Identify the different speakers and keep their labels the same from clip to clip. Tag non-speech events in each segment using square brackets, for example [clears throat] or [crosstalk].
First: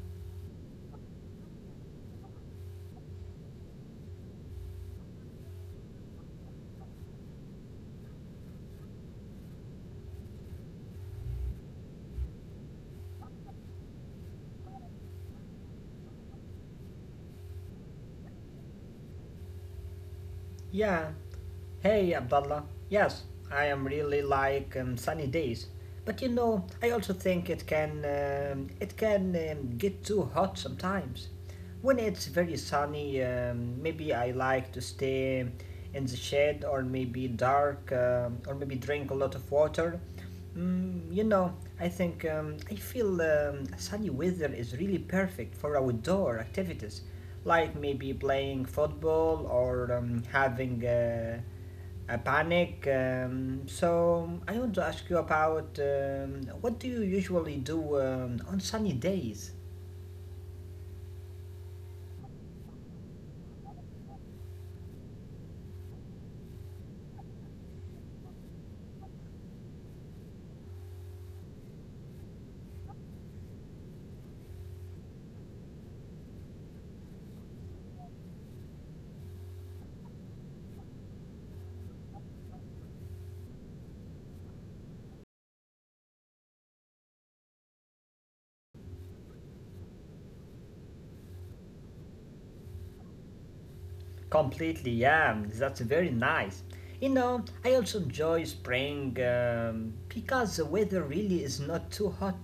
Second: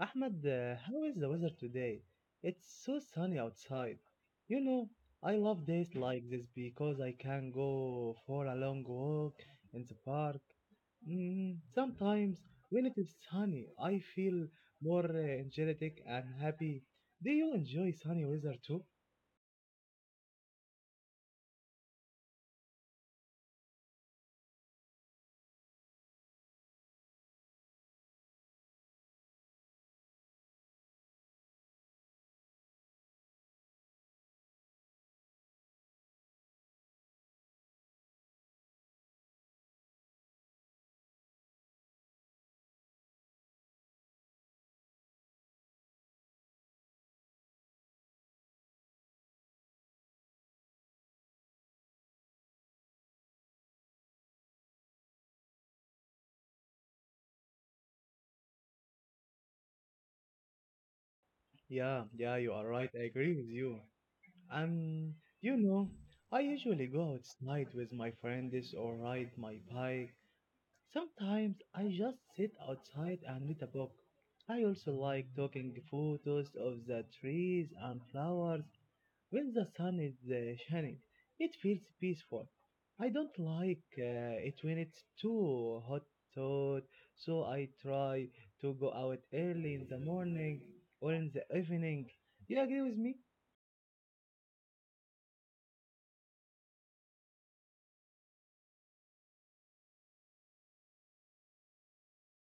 Speaker 1: Ahmed, how is the weather today? It's so sunny outside. You know, I love days like this because I can go for a long walk in the park. Sometimes when it is sunny, I feel more energetic and happy. Do you enjoy sunny weather too?
Speaker 2: Yeah. Hey, Abdullah. Yes, I am really like sunny days. But you know, I also think it can get too hot sometimes. When it's very sunny, maybe I like to stay in the shade or maybe dark or maybe drink a lot of water. Mm, you know, I think I feel sunny weather is really perfect for outdoor activities. Like maybe playing football or having a panic. So I want to ask you about what do you usually do on sunny days?
Speaker 1: Yeah, yeah, you are right. I agree with you. Um, you know, I usually go outside with my friends or ride my bike. Sometimes I just sit outside and read a book. I also like taking photos of the trees and flowers when the sun is shining. It feels peaceful. I don't like it when it's too hot out, so I try to go out early in the morning or in the evening. You agree with me?
Speaker 2: Completely, yeah, that's very nice. You know, I also enjoy spring because the weather really is not too hot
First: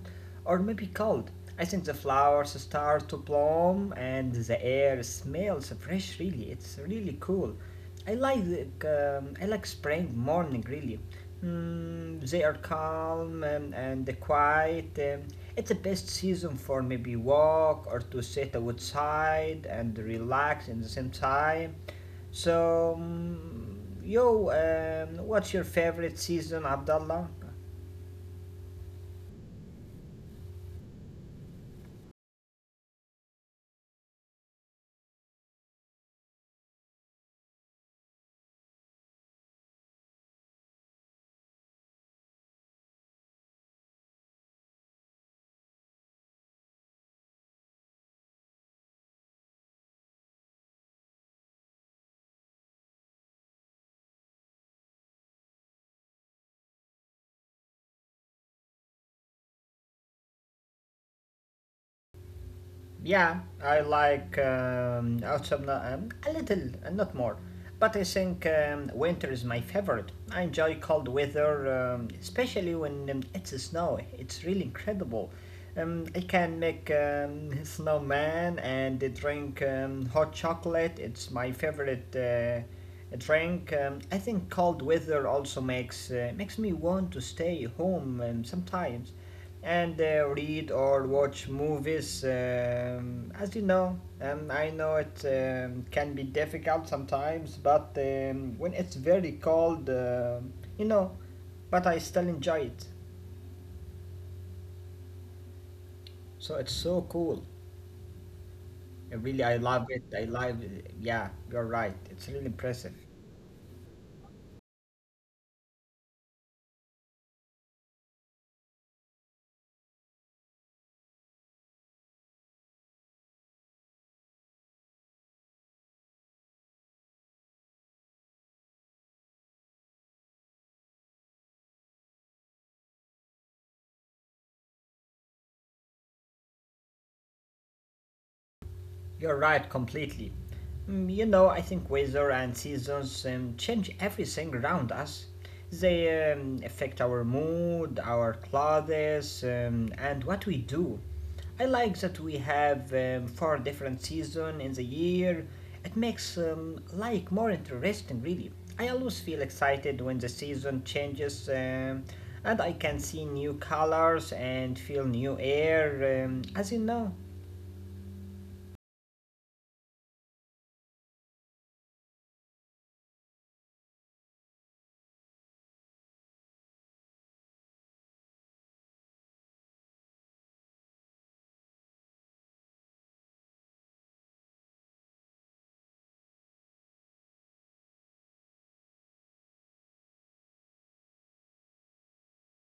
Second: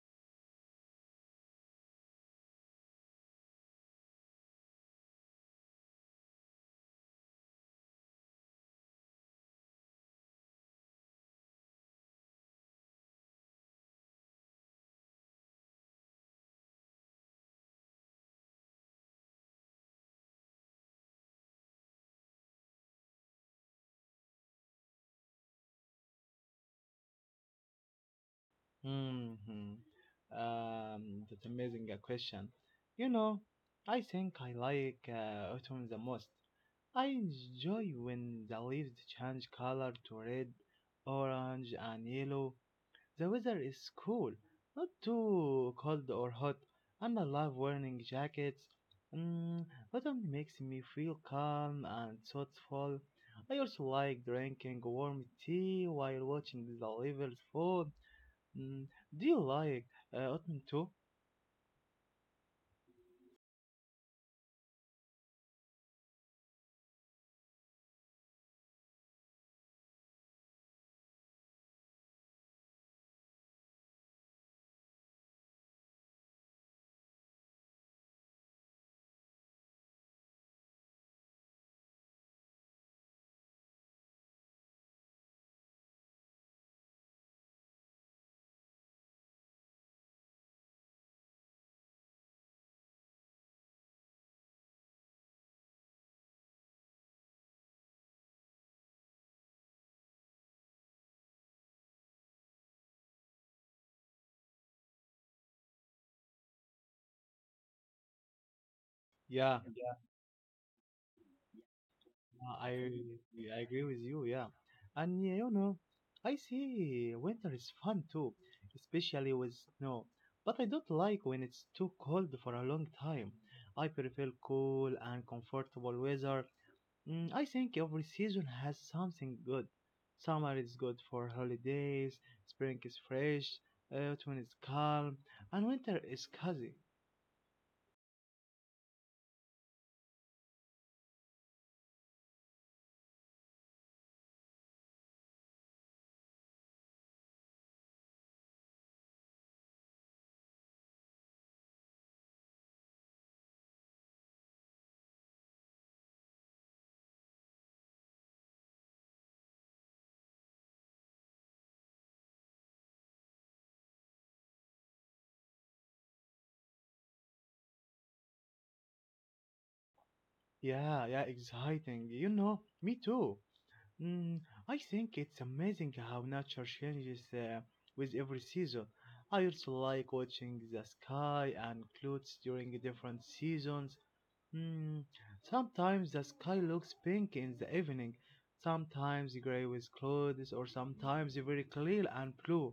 Speaker 2: or maybe cold. I think the flowers start to bloom and the air smells fresh, really. It's really cool. I like I like spring morning really. They are calm and quiet. It's the best season for maybe walk or to sit outside and relax in the same time. So, what's your favorite season, Abdullah?
Speaker 1: Hmm. That's amazing question. You know, I think I like autumn the most. I enjoy when the leaves change color to red, orange, and yellow. The weather is cool, not too cold or hot, and I love wearing jackets. Mm, autumn makes me feel calm and thoughtful. I also like drinking warm tea while watching the leaves fall. Mm, do you like Ottoman too?
Speaker 2: Yeah, I like autumn a little, and not more. But I think winter is my favorite. I enjoy cold weather, especially when it's snow. It's really incredible. I can make [laughs] snowman and drink hot chocolate. It's my favorite drink. I think cold weather also makes makes me want to stay home sometimes and read or watch movies. As you know, and I know it can be difficult sometimes, but when it's very cold, but I still enjoy it. So it's so cool. Really, I
Speaker 1: Yeah,
Speaker 2: love
Speaker 1: yeah.
Speaker 2: it. I love it. Yeah, you're right. It's really impressive.
Speaker 1: I agree with you. Yeah, and yeah, you know, I see winter is fun too, especially with snow. But I don't like when it's too cold for a long time. I prefer cool and comfortable weather. I think every season has something good. Summer is good for holidays. Spring is fresh. Autumn is calm, and winter is cozy.
Speaker 2: You're right, completely. You know, I think weather and seasons change everything around us. They affect our mood, our clothes, and what we do. I like that we have four different seasons in the year. It makes life more interesting, really. I always feel excited when the season changes, and I can see new colors and feel new air, as you know.
Speaker 1: Yeah, yeah, exciting. You know, me too. Mm, I think it's amazing how nature changes with every season. I also like watching the sky and clouds during different seasons. Mm, sometimes the sky looks pink in the evening, sometimes gray with clouds, or sometimes very clear and blue.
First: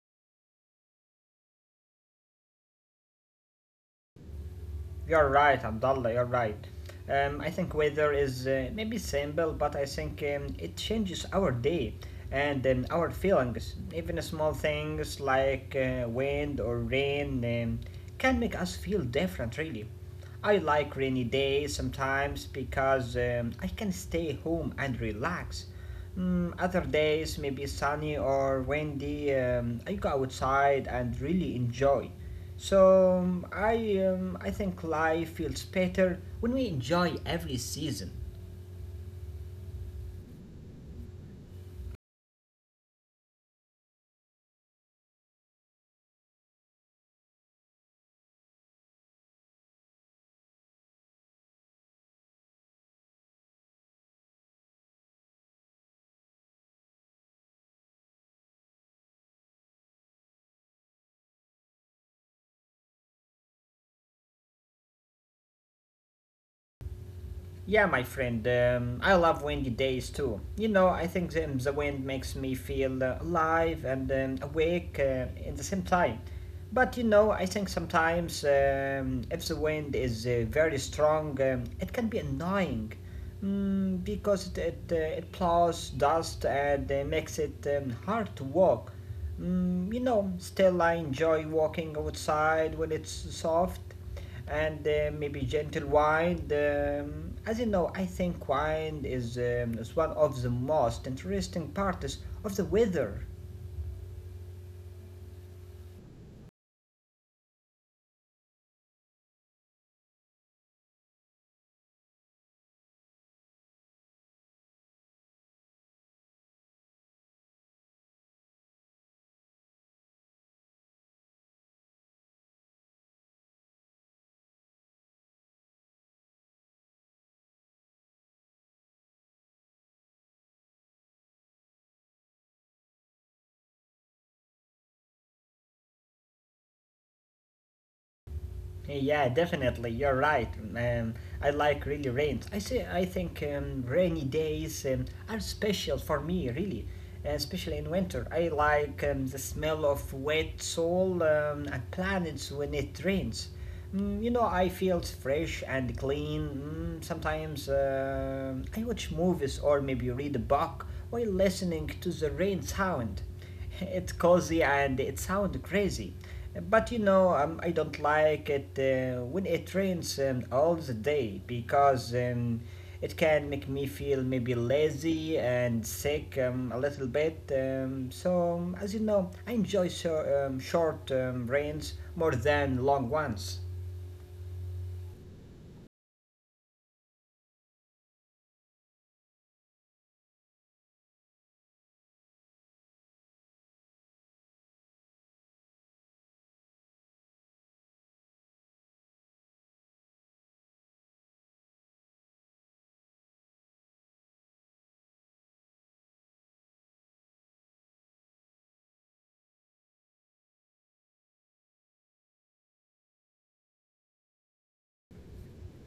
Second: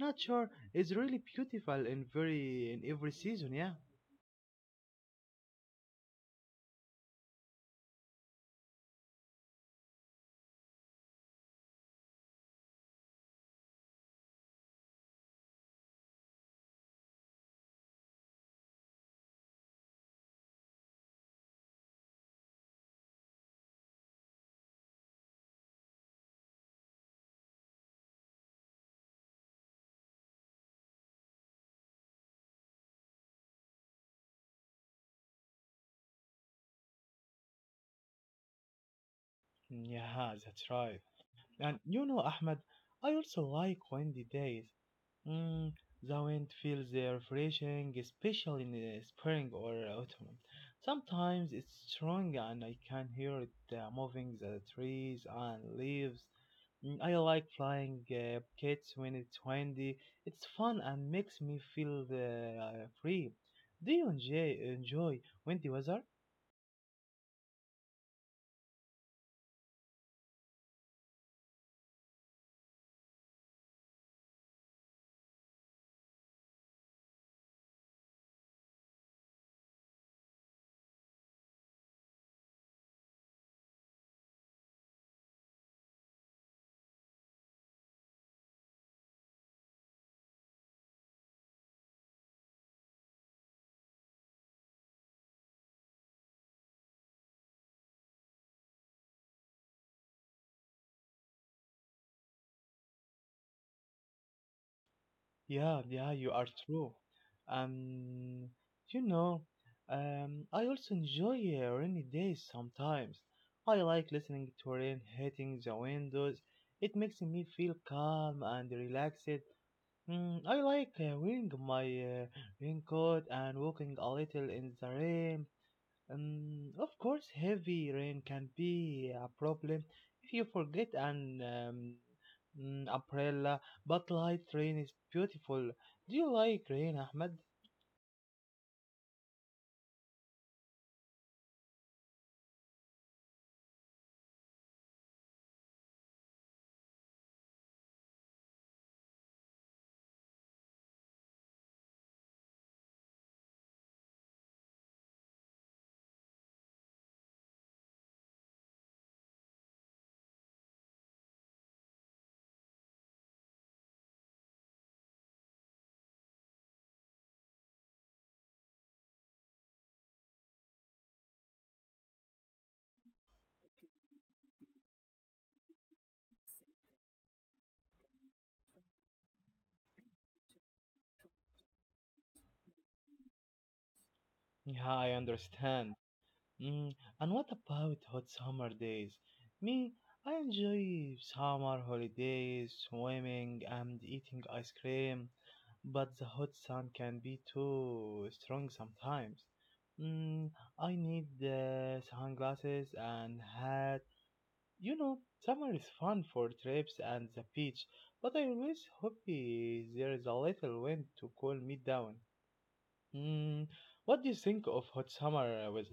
Speaker 1: Nature is really beautiful in very in every season. Yeah.
Speaker 2: You're right, Abdullah, you're right. I think weather is maybe simple, but I think it changes our day and our feelings. Even small things like wind or rain can make us feel different, really. I like rainy days sometimes because I can stay home and relax. Other days, maybe sunny or windy, I go outside and really enjoy. So I think life feels better when we enjoy every season.
Speaker 1: Yeah, that's right. And you know, Ahmed, I also like windy days. Mm, the wind feels refreshing, especially in the spring or autumn. Sometimes it's strong and I can hear it moving the trees and leaves. I like flying kites when it's windy. It's fun and makes me feel free. Do you enjoy windy weather?
Speaker 2: Yeah, my friend, I love windy days too. You know, I think the wind makes me feel alive and awake at the same time. But you know, I think sometimes if the wind is very strong, it can be annoying because it plows dust and makes it hard to walk. Still I enjoy walking outside when it's soft and maybe gentle wind. As you know, I think wind is, is one of the most interesting parts of the weather.
Speaker 1: Yeah, yeah, you are true. Um, you know, I also enjoy rainy days sometimes. I like listening to rain hitting the windows. It makes me feel calm and relaxed. I like wearing my raincoat and walking a little in the rain. Of course, heavy rain can be a problem if you forget an umbrella, but light rain is beautiful. Do you like rain, Ahmed?
Speaker 2: Yeah, definitely. You're right. Um, I like really rains. I say I think rainy days are special for me, really, especially in winter. I like the smell of wet soil and planets when it rains. I feel fresh and clean. Sometimes I watch movies or maybe read a book while listening to the rain sound. It's cozy and it sounds crazy. But you know, I don't like it when it rains all the day because it can make me feel maybe lazy and sick a little bit. So, as you know, I enjoy so, short rains more than long ones.
Speaker 1: Yeah, I understand. Mm, and what about hot summer days? Me, I enjoy summer holidays, swimming, and eating ice cream, but the hot sun can be too strong sometimes. Mm, I need sunglasses and hat. You know, summer is fun for trips and the beach, but I always hope there is a little wind to cool me down. Mm, what do you think of hot summer with?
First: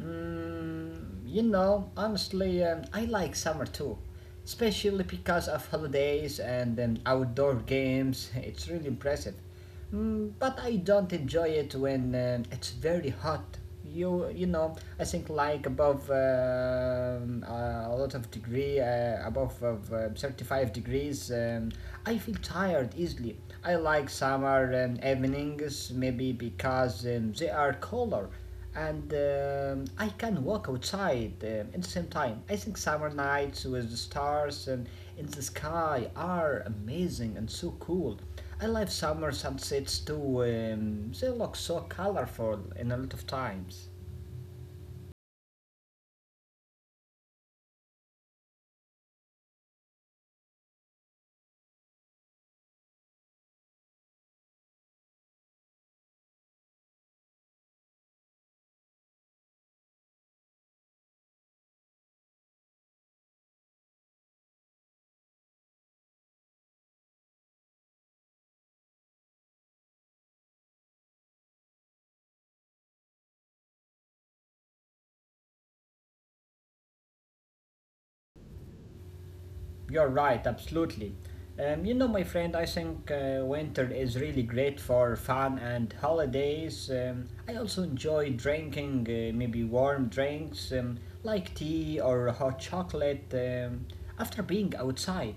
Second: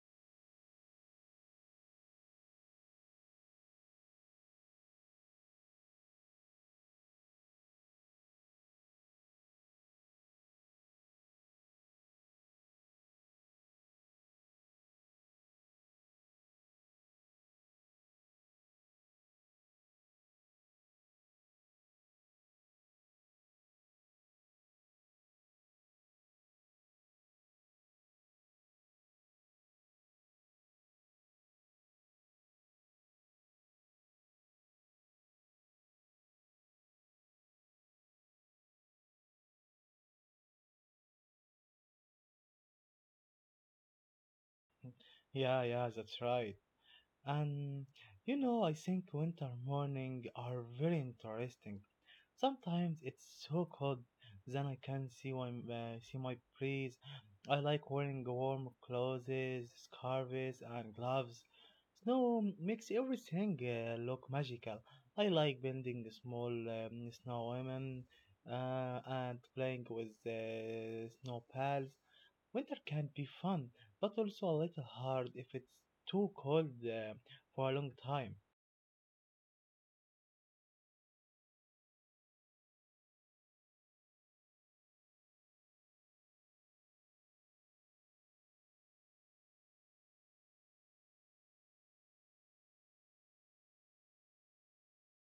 Speaker 2: Honestly, I like summer too, especially because of holidays and outdoor games. [laughs] It's really impressive. But I don't enjoy it when it's very hot. You know, I think like above a lot of degree, above of 35 degrees, I feel tired easily. I like summer evenings maybe because they are cooler and I can walk outside at the same time. I think summer nights with the stars and in the sky are amazing and so cool. I love summer sunsets too. They look so colorful in a lot of times.
Speaker 1: Yeah, yeah, that's right. And you know, I think winter morning are very interesting. Sometimes it's so cold then I can see my breeze. I like wearing warm clothes, scarves, and gloves. Snow makes everything look magical. I like building small snow women and playing with snow pals. Winter can be fun, but also a little hard if it's too cold for a long time.
Speaker 2: You're right, absolutely. You know, my friend, I think winter is really great for fun and holidays. I also enjoy drinking maybe warm drinks like tea or hot chocolate after being outside.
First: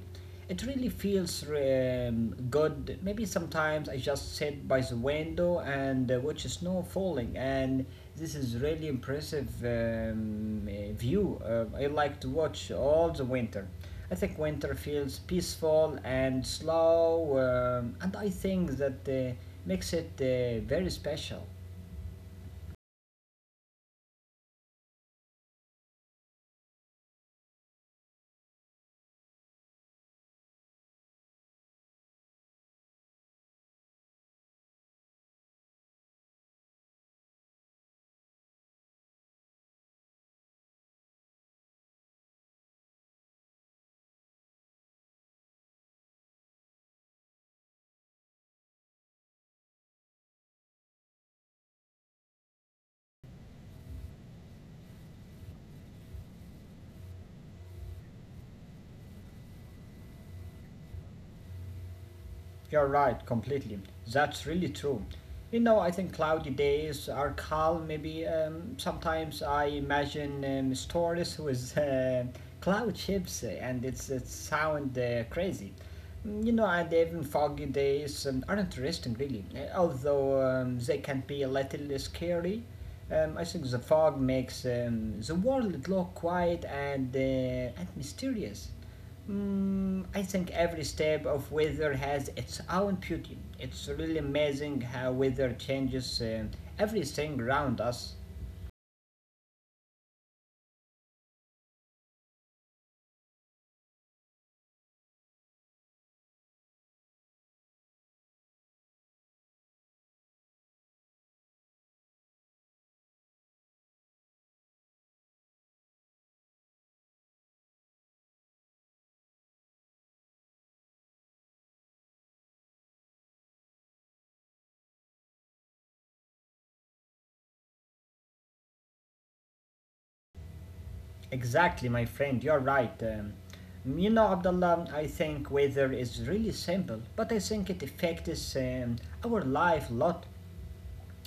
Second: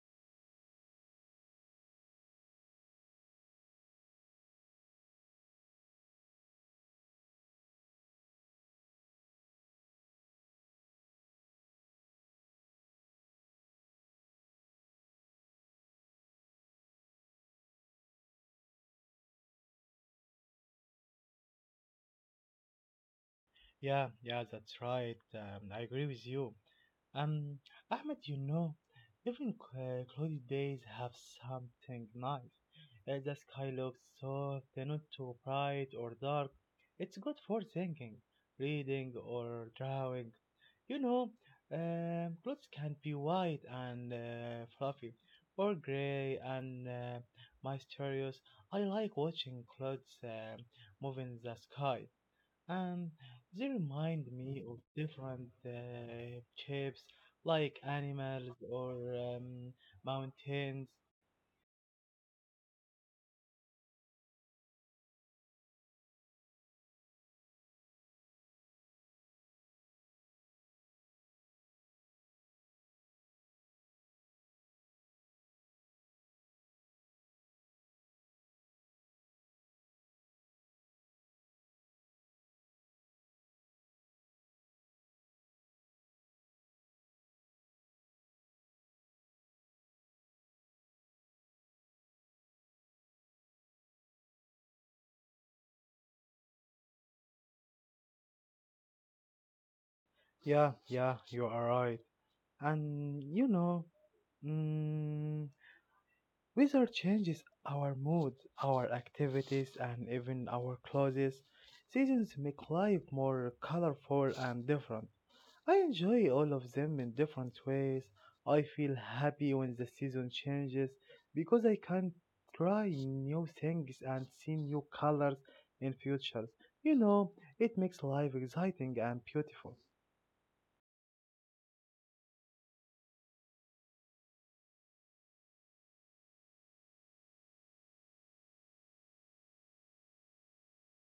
Speaker 2: It really feels good. Maybe sometimes I just sit by the window and watch snow falling, and this is really impressive view. I like to watch all the winter. I think winter feels peaceful and slow, and I think that makes it very special.
Speaker 1: Yeah, yeah, that's right. I agree with you. Um, Ahmed, you know, even cloudy days have something nice. The sky looks soft, and not too bright or dark. It's good for thinking, reading, or drawing. You know, clothes can be white and fluffy, or gray and mysterious. I like watching clouds move in the sky, and they remind me of different shapes like animals or mountains.
Speaker 2: You're right, completely. That's really true. You know, I think cloudy days are calm. Maybe sometimes I imagine stories with cloud ships, and it sound crazy. You know, and even foggy days are interesting, really. Although they can be a little scary. I think the fog makes the world look quiet and and mysterious. I think every step of weather has its own beauty. It's really amazing how weather changes everything around us.
Speaker 1: Yeah, yeah, you are right. And you know, mm, weather changes our mood, our activities, and even our clothes. Seasons make life more colorful and different. I enjoy all of them in different ways. I feel happy when the season changes because I can try new things and see new colors in futures. You know, it makes life exciting and beautiful.
Speaker 2: Exactly, my friend, you're right. You know, Abdullah, I think weather is really simple, but I think it affects our life a lot.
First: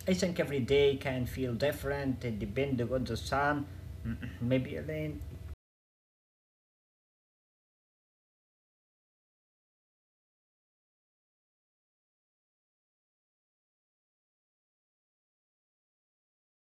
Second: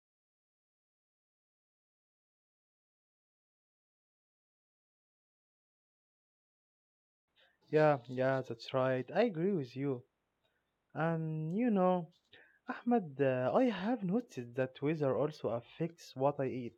Speaker 2: I think every day can feel different, depending on the sun, [clears throat] maybe rain,
Speaker 1: Yeah, yeah, that's right. I agree with you. And you know, Ahmed, I have noticed that weather also affects what I eat.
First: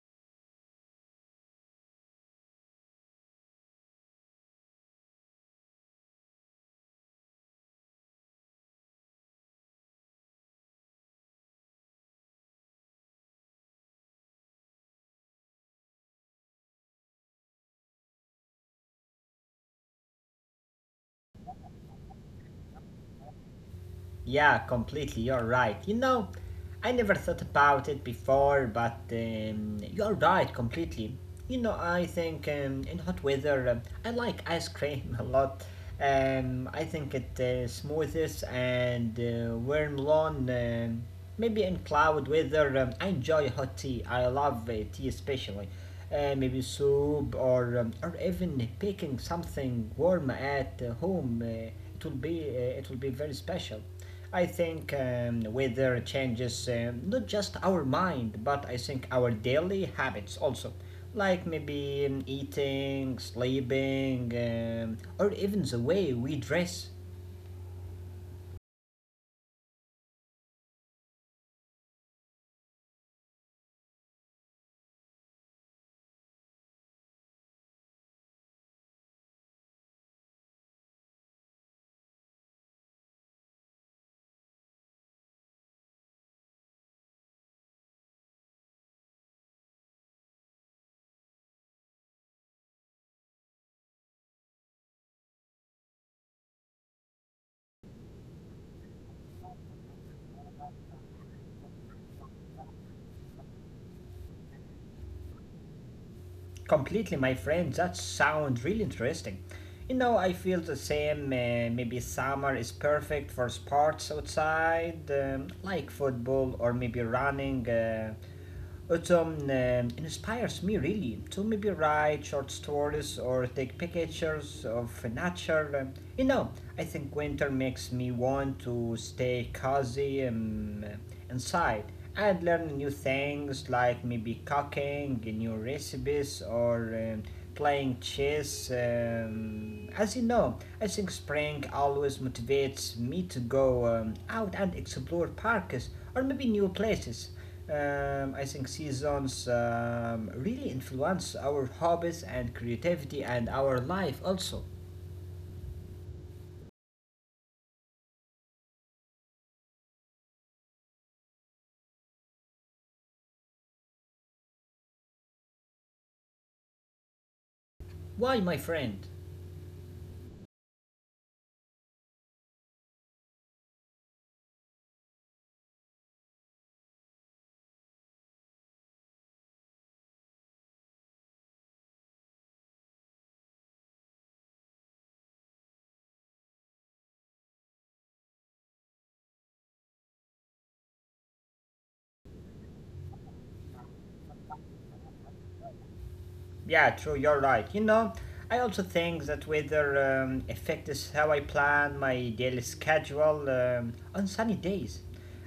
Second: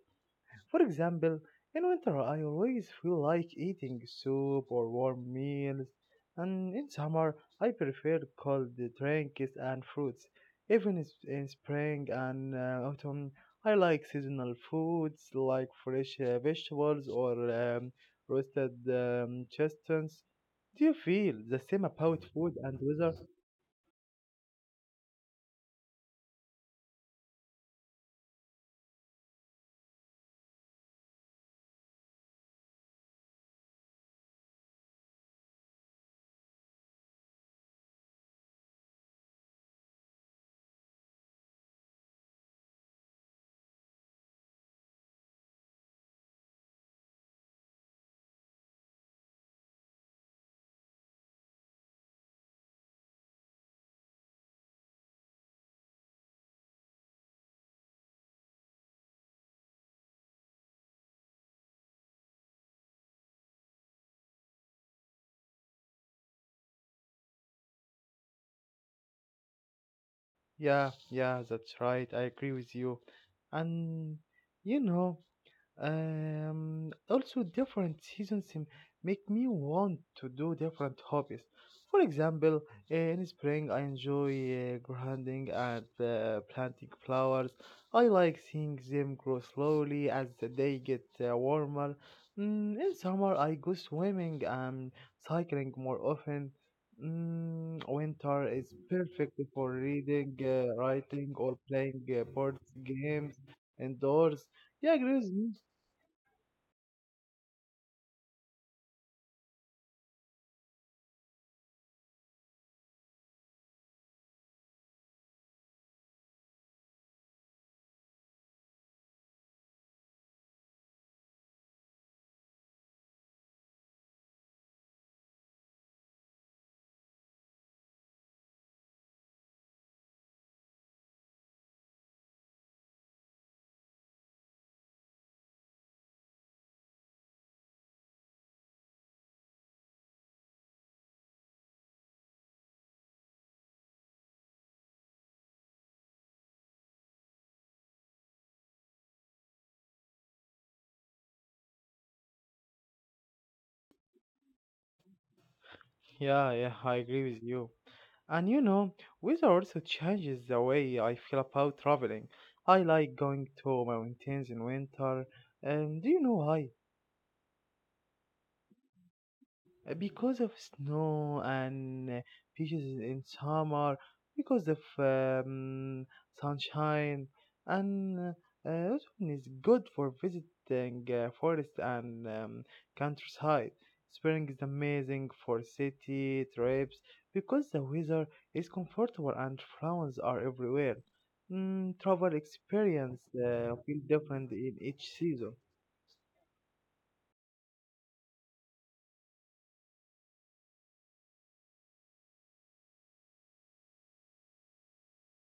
Speaker 1: For example, in winter I always feel like eating soup or warm meals, and in summer I prefer cold drinks and fruits. In spring and autumn, I like seasonal foods like fresh vegetables or um, roasted chestnuts. Do you feel the same about food and weather?
Speaker 2: yeah, completely. You're right. You know, I never thought about it before, but you're right, completely. You know, I think in hot weather, I like ice cream [laughs] a lot. I think it smoothes and warm lawn. Maybe in cloud weather, I enjoy hot tea. I love tea especially. Maybe soup or even baking something warm at home. It will be very special. I think weather changes not just our mind, but I think our daily habits also, like maybe eating, sleeping, or even the way we dress.
Speaker 1: Yeah, yeah, that's right. I agree with you. And you know, also, different seasons make me want to do different hobbies. For example, in spring, I enjoy gardening and planting flowers. I like seeing them grow slowly as the day get warmer. In summer, I go swimming and cycling more often. Winter is perfect for reading, writing, or playing board games indoors. Yeah, agree with me.
Speaker 2: Completely, my friend, that sounds really interesting. You know, I feel the same. Maybe summer is perfect for sports outside, like football or maybe running. It inspires me really to maybe write short stories or take pictures of nature. You know, I think winter makes me want to stay cozy inside and learn new things like maybe cooking, new recipes, or playing chess. As you know, I think spring always motivates me to go out and explore parks or maybe new places. I think seasons really influence our hobbies and creativity and our life also.
Speaker 1: Yeah, yeah, I agree with you. And you know, weather also changes the way I feel about traveling. I like going to mountains in winter, and do you know why?
Speaker 2: Why, my friend?
Speaker 1: Uh, because of snow and beaches in summer, because of sunshine, and autumn is good for visiting forest and countryside. Spring is amazing for city trips because the weather is comfortable and flowers are everywhere. Travel experience feel different in each season.
Speaker 2: Yeah, true, you're right. You know, I also think that weather affects how I plan my daily schedule on sunny days.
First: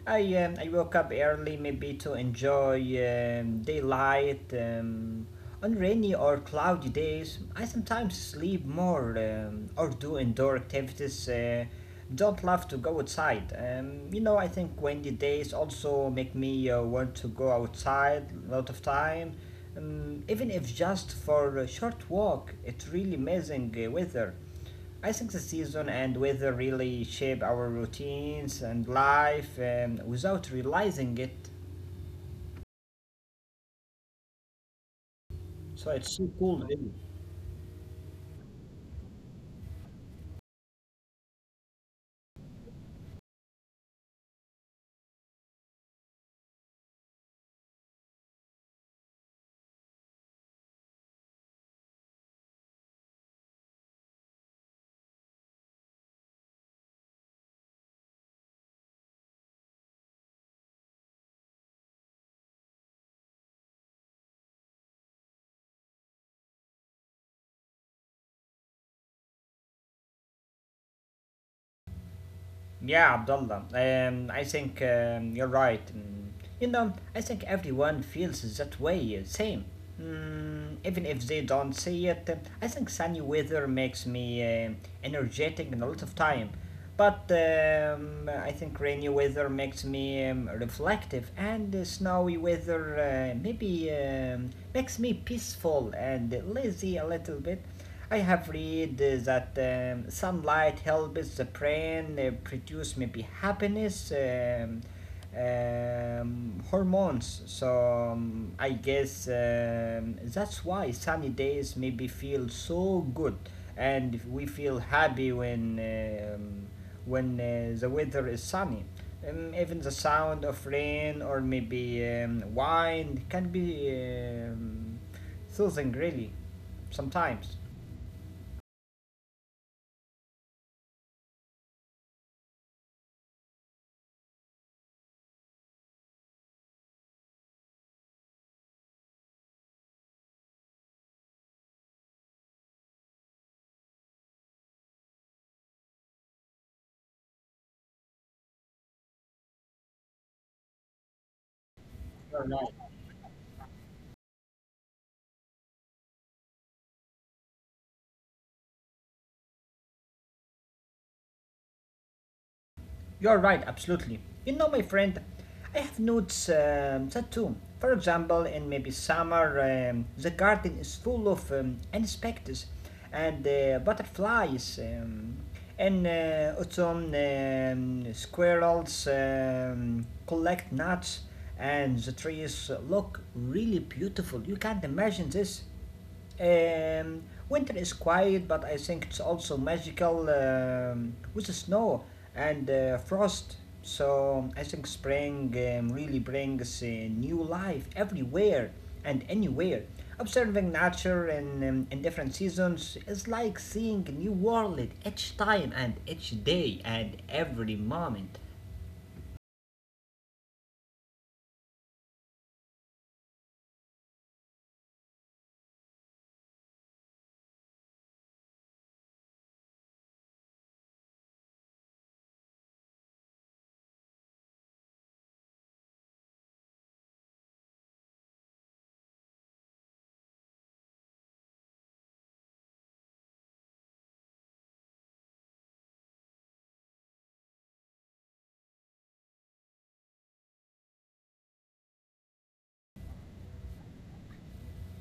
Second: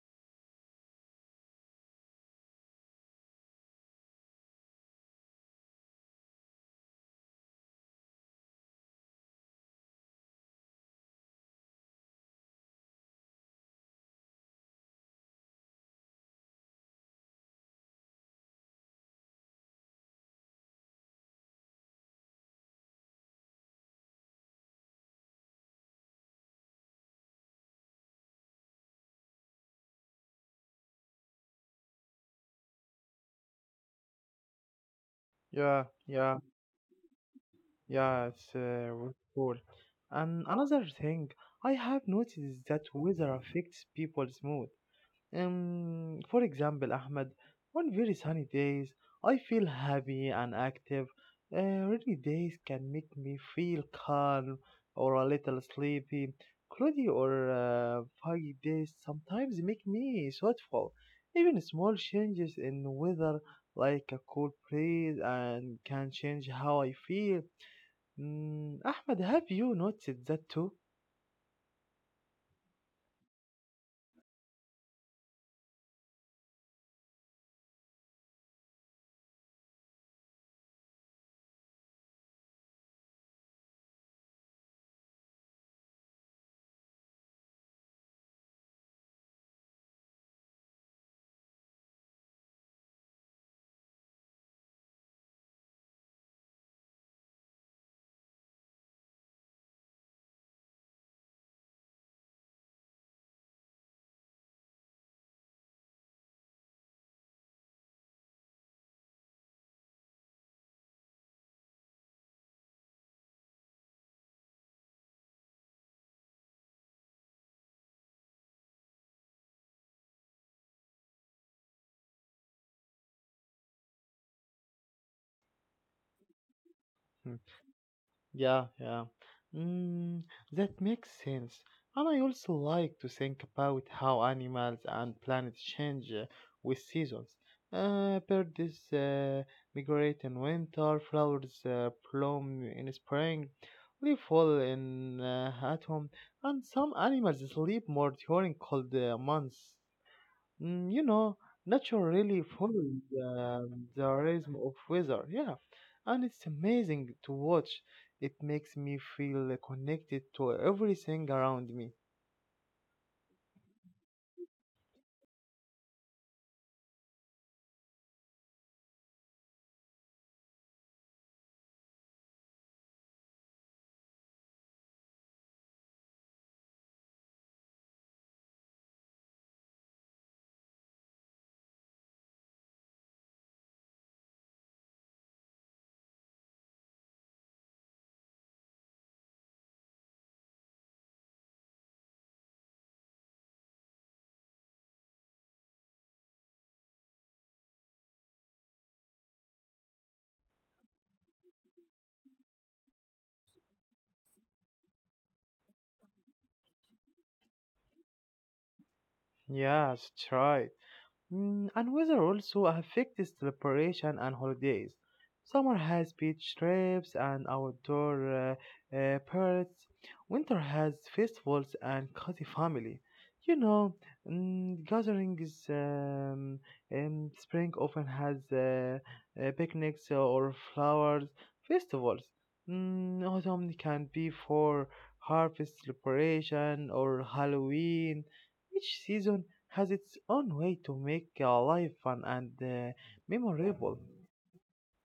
Speaker 2: I woke up early maybe to enjoy daylight. On rainy or cloudy days, I sometimes sleep more or do indoor activities. Don't love to go outside. You know, I think windy days also make me want to go outside a lot of time even if just for a short walk. It's really amazing weather. I think the season and weather really shape our routines and life without realizing it.
Speaker 1: Yeah,
Speaker 2: So it's so
Speaker 1: yeah.
Speaker 2: cool, really.
Speaker 1: Yes, with cool. And another thing I have noticed is that weather affects people's mood. For example, Ahmed, on very sunny days, I feel happy and active. Rainy days can make me feel calm or a little sleepy. Cloudy or foggy days sometimes make me thoughtful. Even small changes in weather, like a cool breeze, and can change how I feel. Mm, Ahmed, have you noticed that too?
Speaker 2: Yeah, Abdullah. I think you're right. You know, I think everyone feels that way, same. Even if they don't see it, I think sunny weather makes me energetic and a lot of time. But I think rainy weather makes me reflective, and snowy weather maybe makes me peaceful and lazy a little bit. I have read that sunlight helps the brain produce maybe happiness hormones. So I guess that's why sunny days maybe feel so good, and we feel happy when the weather is sunny. Even the sound of rain or maybe wind can be um, soothing, really,
Speaker 1: Hmm.
Speaker 2: sometimes.
Speaker 1: Yeah, yeah. Mm, that makes sense. And I also like to think about how animals and planets change with seasons. Birds migrate in winter, flowers bloom in spring, leaves fall in autumn, and some animals sleep more during cold months. You know, nature
Speaker 2: You're
Speaker 1: really
Speaker 2: right.
Speaker 1: follows the rhythm of weather. Yeah, and it's amazing to watch. It makes me feel connected to everything around me.
Speaker 2: You're right, absolutely. You know, my friend, I have notes that too. For example, in maybe summer, the garden is full of insects and butterflies. In autumn, squirrels collect nuts, and the trees look really beautiful. You can't imagine this. Um, Winter is quiet, but I think it's also magical with the snow and frost. So I think spring really brings new life everywhere and anywhere. Observing nature in different seasons is like seeing a new world each time and each day and every moment.
Speaker 1: Yes, try. And weather also affects celebration and holidays. Summer has beach trips and outdoor parties. Winter has festivals and cozy family. You know, gatherings. Spring often has picnics or flowers festivals. Autumn can be for harvest celebration or Halloween. Each season has its own way to make life fun and memorable.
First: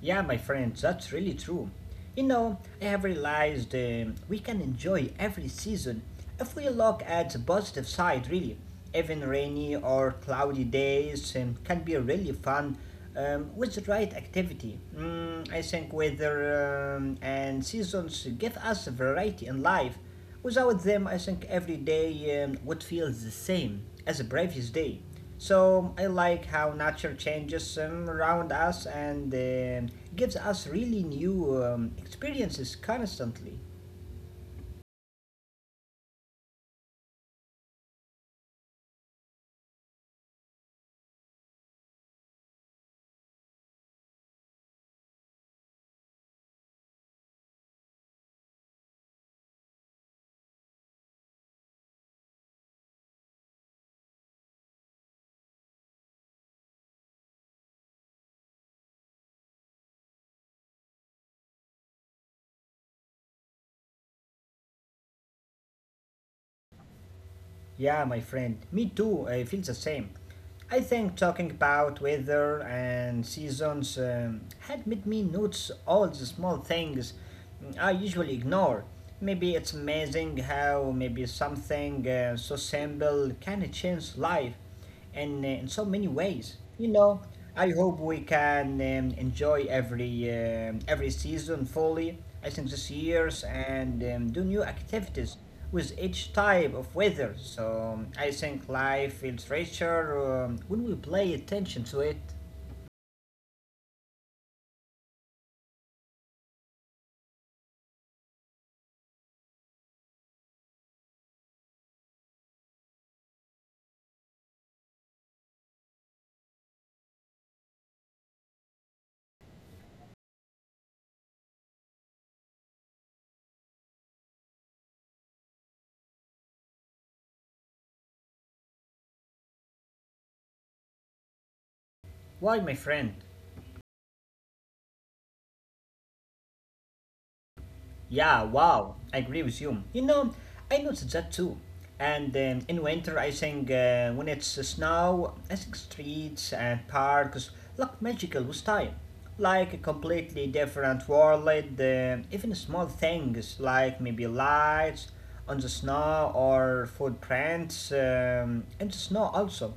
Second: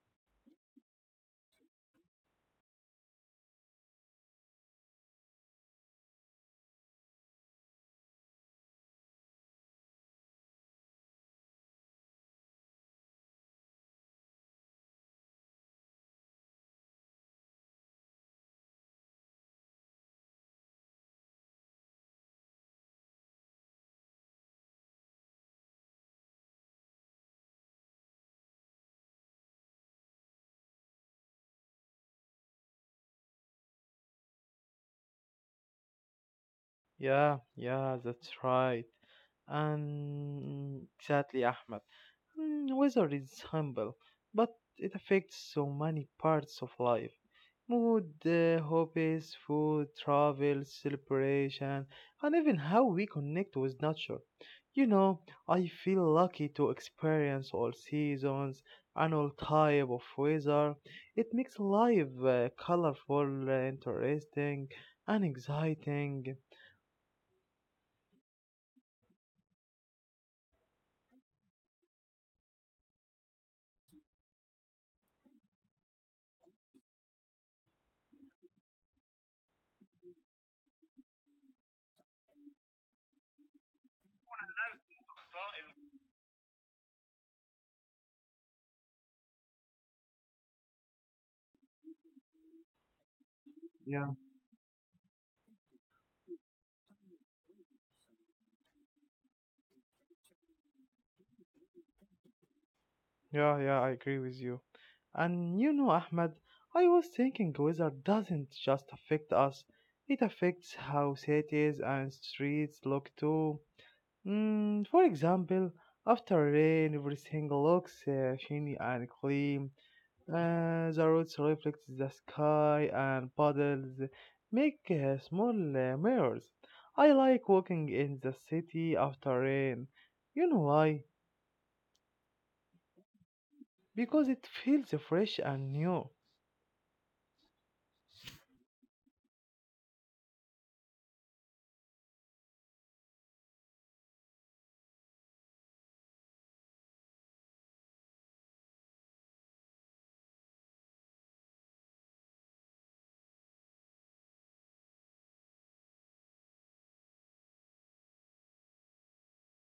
Speaker 2: Yeah, my friends, that's really true. You know, I have realized we can enjoy every season if we look at the positive side, really. Even rainy or cloudy days can be really fun with the right activity. I think weather and seasons give us a variety in life. Without them, I think every day would feel the same as the previous day. So I like how nature changes around us and gives us really new experiences constantly.
Speaker 1: Yeah, yeah, that's right. And exactly, Ahmed. Mm, weather is humble, but it affects so many parts of life: mood, hobbies, food, travel, celebration, and even how we connect with nature. You know, I feel lucky to experience all seasons and all type of weather. It makes life colorful, interesting, and exciting.
Speaker 2: Yeah, my friend, me too. I feel the same. I think talking about weather and seasons had made me notice all the small things I usually ignore. Maybe it's amazing how maybe something so simple can change life in so many ways. You know, I hope we can enjoy every season fully. I think this year's and
Speaker 1: Yeah.
Speaker 2: do new activities with each type of weather. So I think life feels richer when we pay attention to it.
Speaker 1: Yeah, yeah, I agree with you. And you know, Ahmed, I was thinking weather doesn't just affect us, it affects how cities and streets look too. For example, after rain, everything looks shiny and clean. The roads reflect the sky, and puddles make small mirrors. I like walking in the city after rain. You know why?
Speaker 2: Why, my friend?
Speaker 1: Because it feels fresh and new.
Speaker 2: Yeah, wow, I agree with you. You know, I noticed that too. And in winter, I think when it's snow, I think streets and parks look magical with time. Like a completely different world, even small things like maybe lights on the snow or footprints in the snow also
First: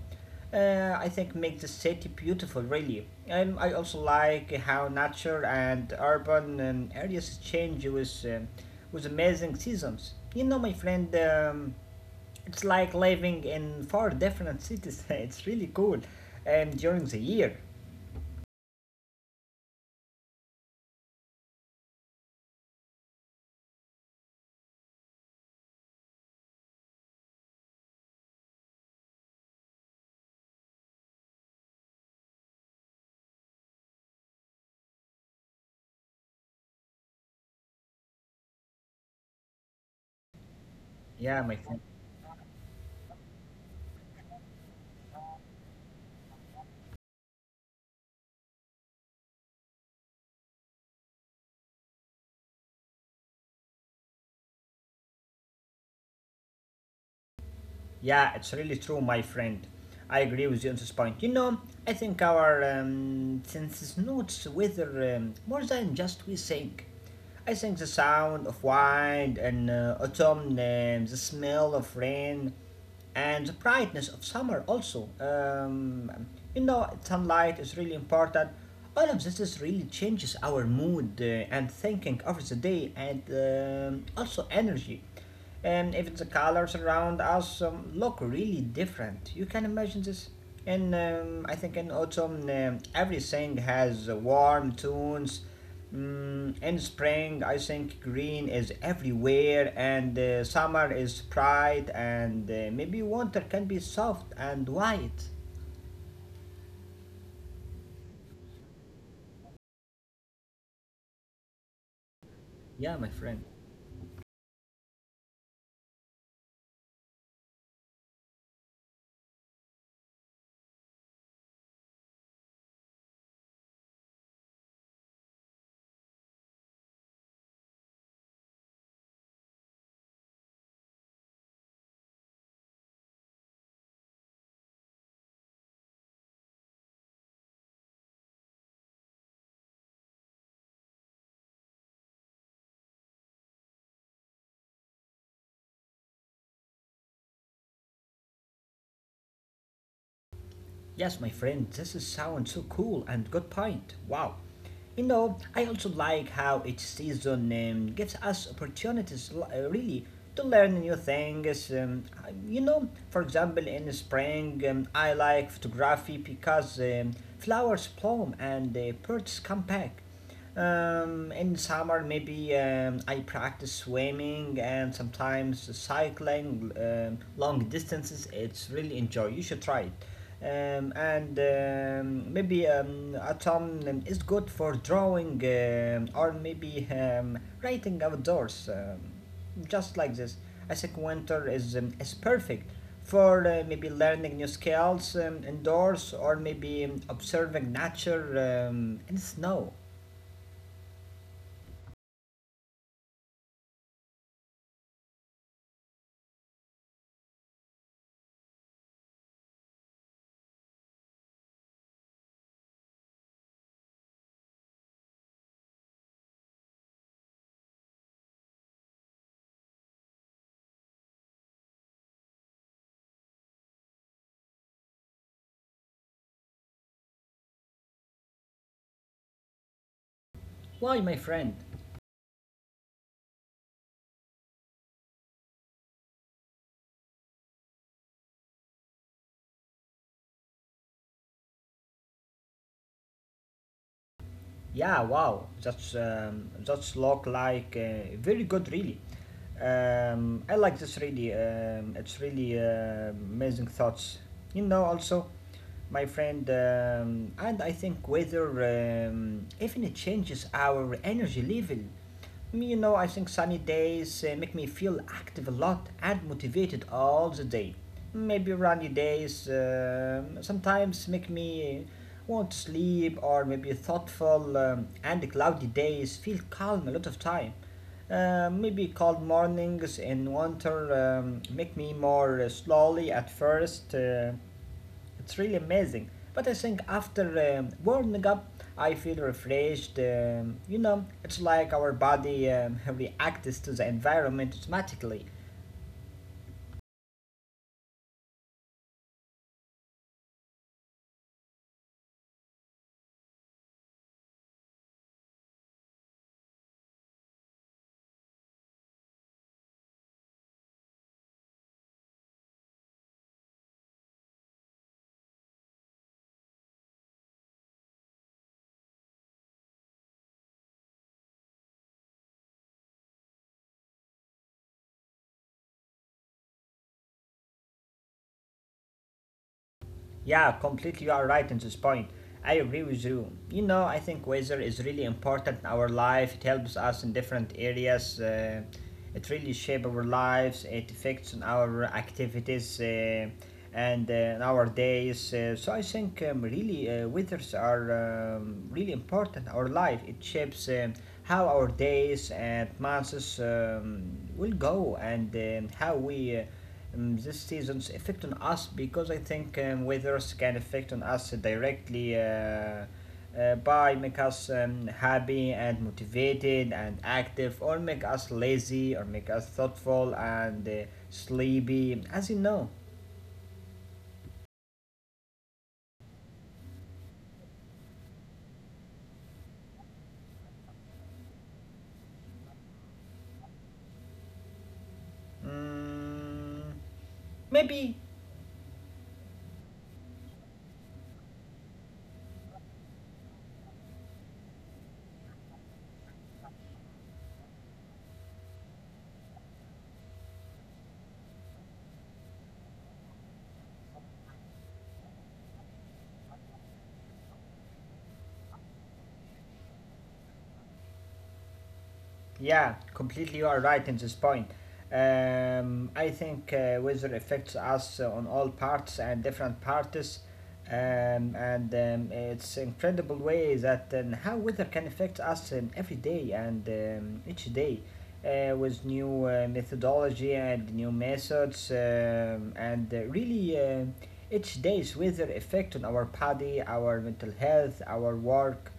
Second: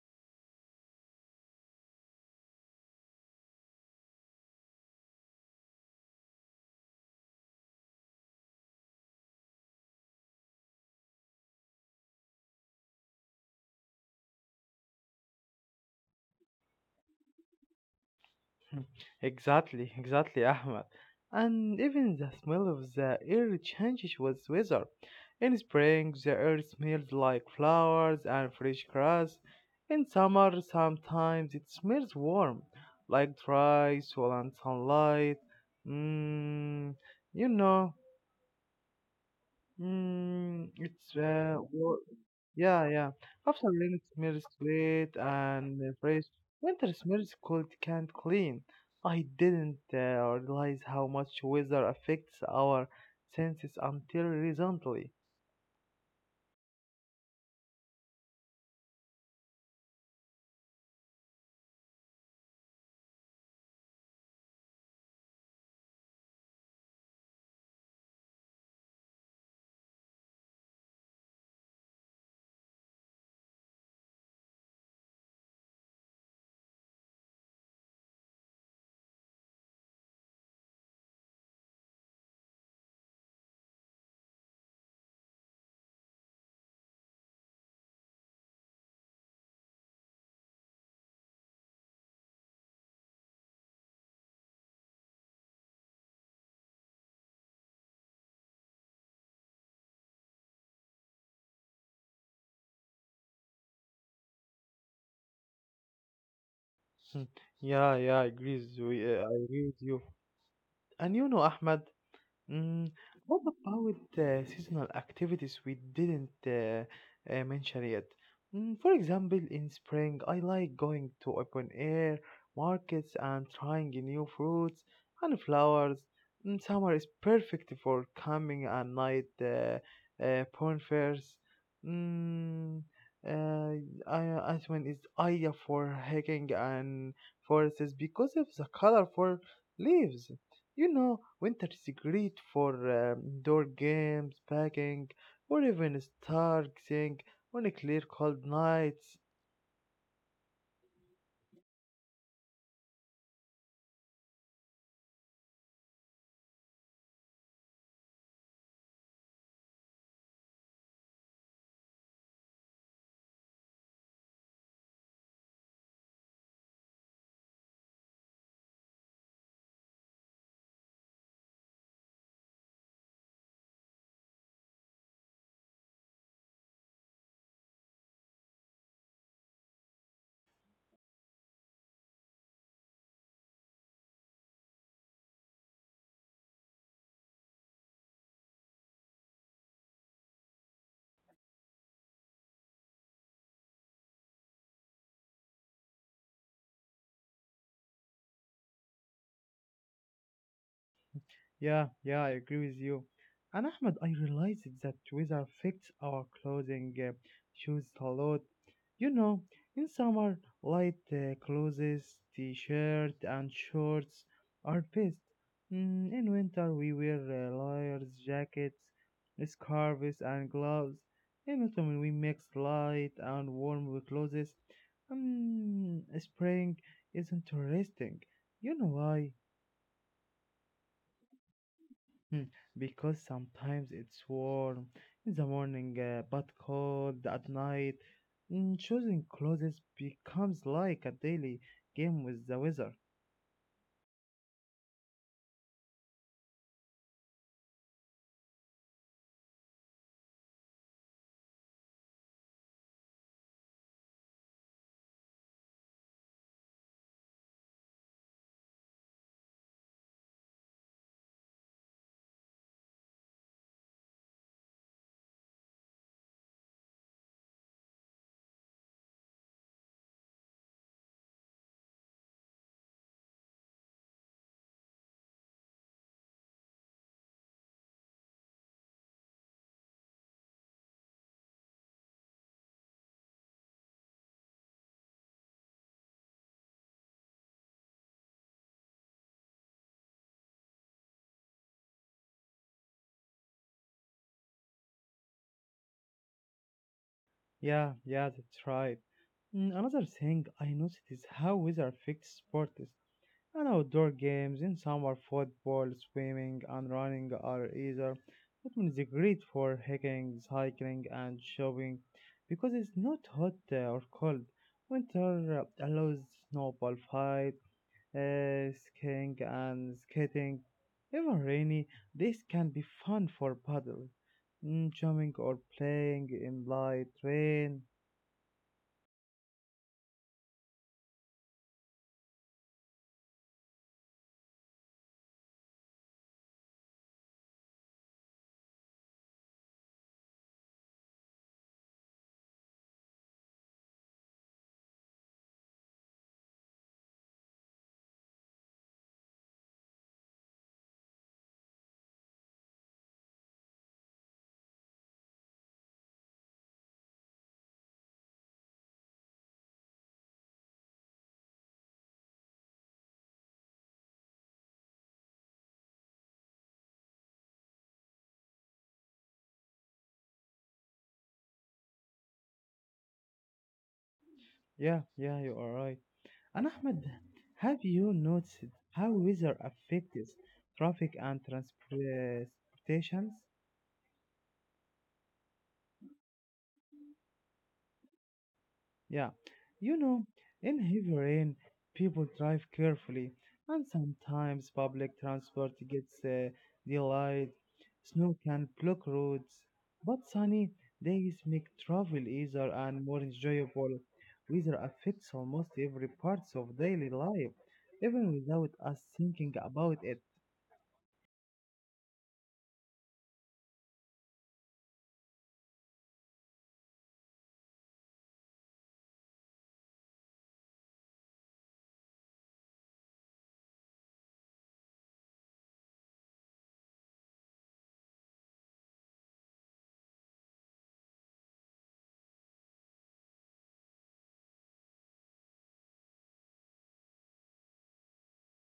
Speaker 2: I think make the city beautiful really. I also like how nature and urban areas change with amazing seasons. You know, my friend, it's like living in four different cities. [laughs] It's really cool during the year.
Speaker 1: [laughs] Exactly, exactly, Ahmed. And even the smell of the air changes with weather. In spring, the air smells like flowers and fresh grass. In summer, sometimes it smells warm, like dry, swollen sunlight. Mm, you know. Mm, it's
Speaker 2: Yeah, my
Speaker 1: uh,
Speaker 2: friend.
Speaker 1: wa- yeah, yeah. After rain, it smells late and fresh. Winter smells cold, can't clean. I didn't realize how much weather affects our senses until recently.
Speaker 2: Yeah, it's really true, my friend. I agree with you on this point. You know, I think our senses notes weather more than just we think. I think the sound of wind and autumn, the smell of rain, and the brightness of summer also. You know, sunlight is really important. All of this is really changes our mood and thinking over the day and also energy and even the colors around us look really different. You can imagine this. And I think in autumn, everything has warm tones. In spring, I think green is everywhere, and summer is bright, and maybe winter can be soft and white.
Speaker 1: Hmm. Yeah, yeah, I agree with you. And you know, Ahmed. Mm,
Speaker 2: Yeah, my friend.
Speaker 1: what about seasonal activities we didn't mention yet? For example, in spring, I like going to open air markets and trying new fruits and flowers. Summer is perfect for camping and night bonfires. Mm, uh, Iceland is ideal for hiking and forests because of the colorful leaves. You know, winter is great for indoor games, packing, or even stargazing on a clear, cold night.
Speaker 2: Yes, my friend, this is sounds so cool and good point. Wow. You know, I also like how each season gives us opportunities, really, to learn new things. You know, for example, in the spring, I like photography because flowers bloom and birds come back. In summer, maybe I practice swimming and sometimes cycling long distances. It's really enjoy. You should try it. And maybe autumn is good for drawing or maybe writing outdoors, just like this. I think winter is perfect for maybe learning new skills indoors or maybe observing nature in snow.
Speaker 1: Yeah, yeah, I agree with you. And Ahmed, I realized that weather affects our clothing shoes a lot. You know, in summer, light clothes, t-shirt and shorts are best. In winter, we wear layers, jackets, scarves, and gloves. In autumn, we mix light and warm clothes. Spring is interesting. You know why?
Speaker 2: Why, my friend?
Speaker 1: Mm, Because sometimes it's warm in the morning but cold at night. Choosing clothes becomes like a daily game with the weather.
Speaker 2: Yeah, wow, that's look like very good, really. I like this really. It's really amazing thoughts. You know, also, my friend, and I think whether even it changes our energy level. You know, I think sunny days make me feel active a lot and motivated all the day. Maybe rainy days sometimes make me want to sleep, or maybe thoughtful and cloudy days feel calm a lot of time. Maybe cold mornings in winter make me more slowly at first. It's really amazing. But I think after warming up, I feel refreshed. You know, it's like our body [laughs] reacts to the environment automatically.
Speaker 1: Yeah, yeah, that's right. Another thing I noticed is how weather affects sports. And outdoor games in summer, football, swimming, and running are easier. Autumn is great for hiking, cycling, and shopping because it's not hot or cold. Winter allows snowball fight, skiing, and skating. Even rainy, this can be fun for paddle, jumping, or playing in light rain.
Speaker 2: Yeah, completely you are right in this point. I agree with you. You know, I think weather is really important in our life. It helps us in different areas. It really shapes our lives. It affects on our activities and in our days. So I think really weathers are really important in our life. It shapes how our days and months will go and how we. This season's effect on us because I think weathers can affect on us directly by make us happy and motivated and active or make us lazy or make us thoughtful and sleepy as you know
Speaker 1: Yeah, yeah, you are right. And Ahmed, have you noticed how weather affects traffic and transportations?
Speaker 2: mm, maybe.
Speaker 1: Yeah, you know, in heavy rain, people drive carefully, and sometimes public transport gets delayed. Snow can block roads, but sunny days make travel easier and more enjoyable. Weather affects almost every part of daily life, even without us thinking about it.
Speaker 2: Yeah, completely you are right in this point. I think weather affects us on all parts and different parts, and it's incredible way that how weather can affect us every day and each day with new methodology and new methods, and really each day's weather effect on our body, our mental health, our work.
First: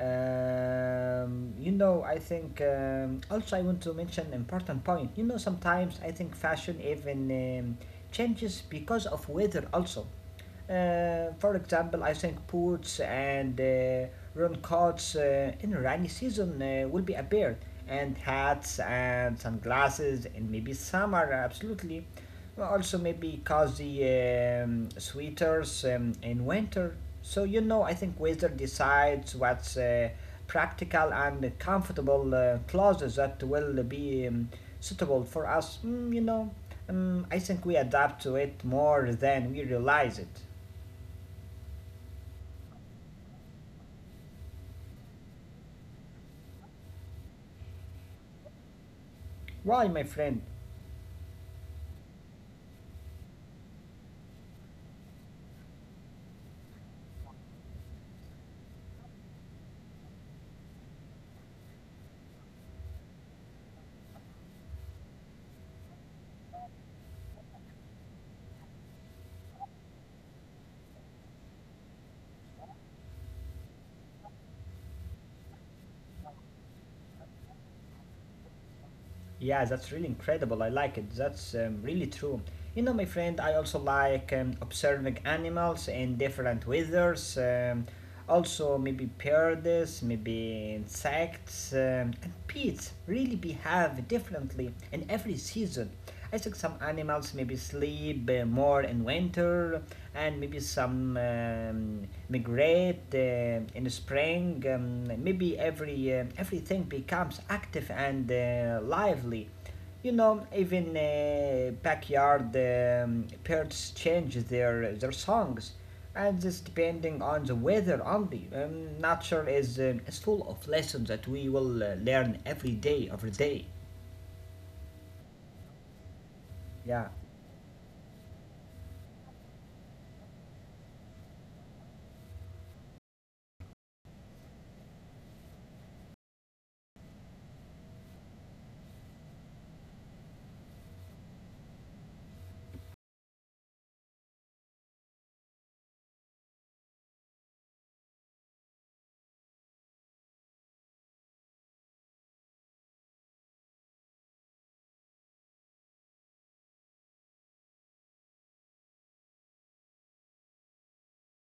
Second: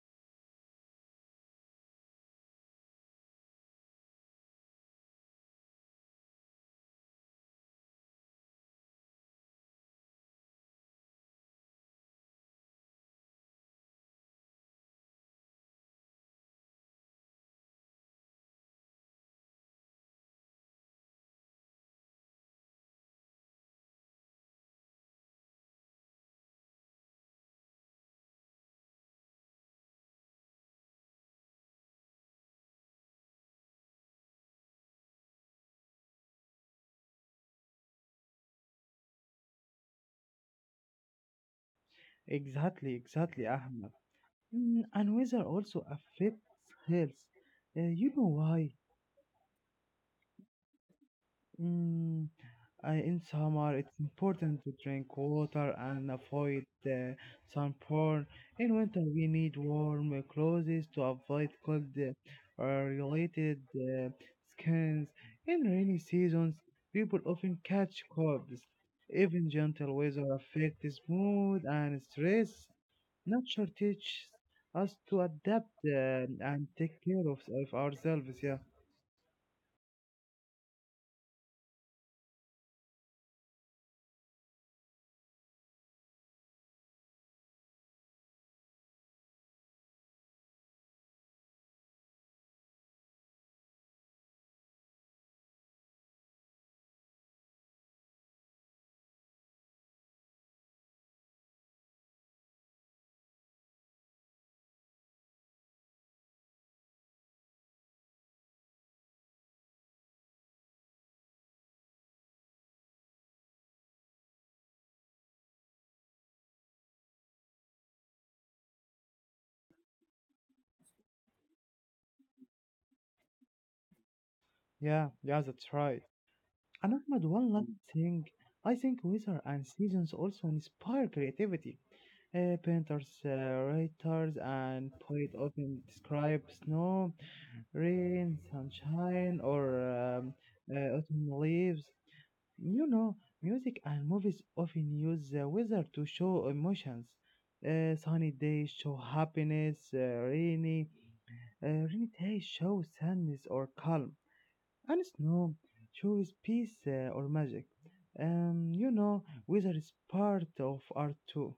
Speaker 2: You know, I think also I want to mention an important point. You know, sometimes I think fashion even changes because of weather also. For example, I think boots and raincoats in rainy season will be appeared, and hats and sunglasses, and maybe summer, absolutely. Well, also, maybe cozy sweaters in winter. So, you know, I think weather decides what's practical and comfortable clothes that will be suitable for us. You know, I think we adapt to it more than we realize it.
Speaker 1: Exactly, exactly, Ahmed. And weather also affects health. You know why?
Speaker 2: Why, my friend?
Speaker 1: Mm, in summer, it's important to drink water and avoid sunburn. In winter, we need warm clothes to avoid cold or related skins. In rainy seasons, people often catch colds. Even gentle weather affects mood and stress. Nature teaches us to adapt and take care of ourselves. Yeah,
Speaker 2: Yeah, that's really incredible. I like it. That's really true. You know, my friend, I also like observing animals in different weathers. Also, maybe birds, maybe insects, and pets really behave differently in every season. I think some animals maybe sleep more in winter, and maybe some migrate in spring. Maybe everything becomes active and lively. You know, even backyard birds change their songs, and this depending on the weather only. Nature is full of lessons that we will learn every day, every day.
Speaker 1: yeah, yeah, that's right. And
Speaker 2: Yeah.
Speaker 1: Ahmed, one last thing, I think weather and seasons also inspire creativity. Painters, writers, and poets often describe snow, rain, sunshine, or autumn leaves. You know, music and movies often use the weather to show emotions. Sunny days show happiness, rainy days show sadness or calm. And snow shows peace or magic. You know, weather is part of art too.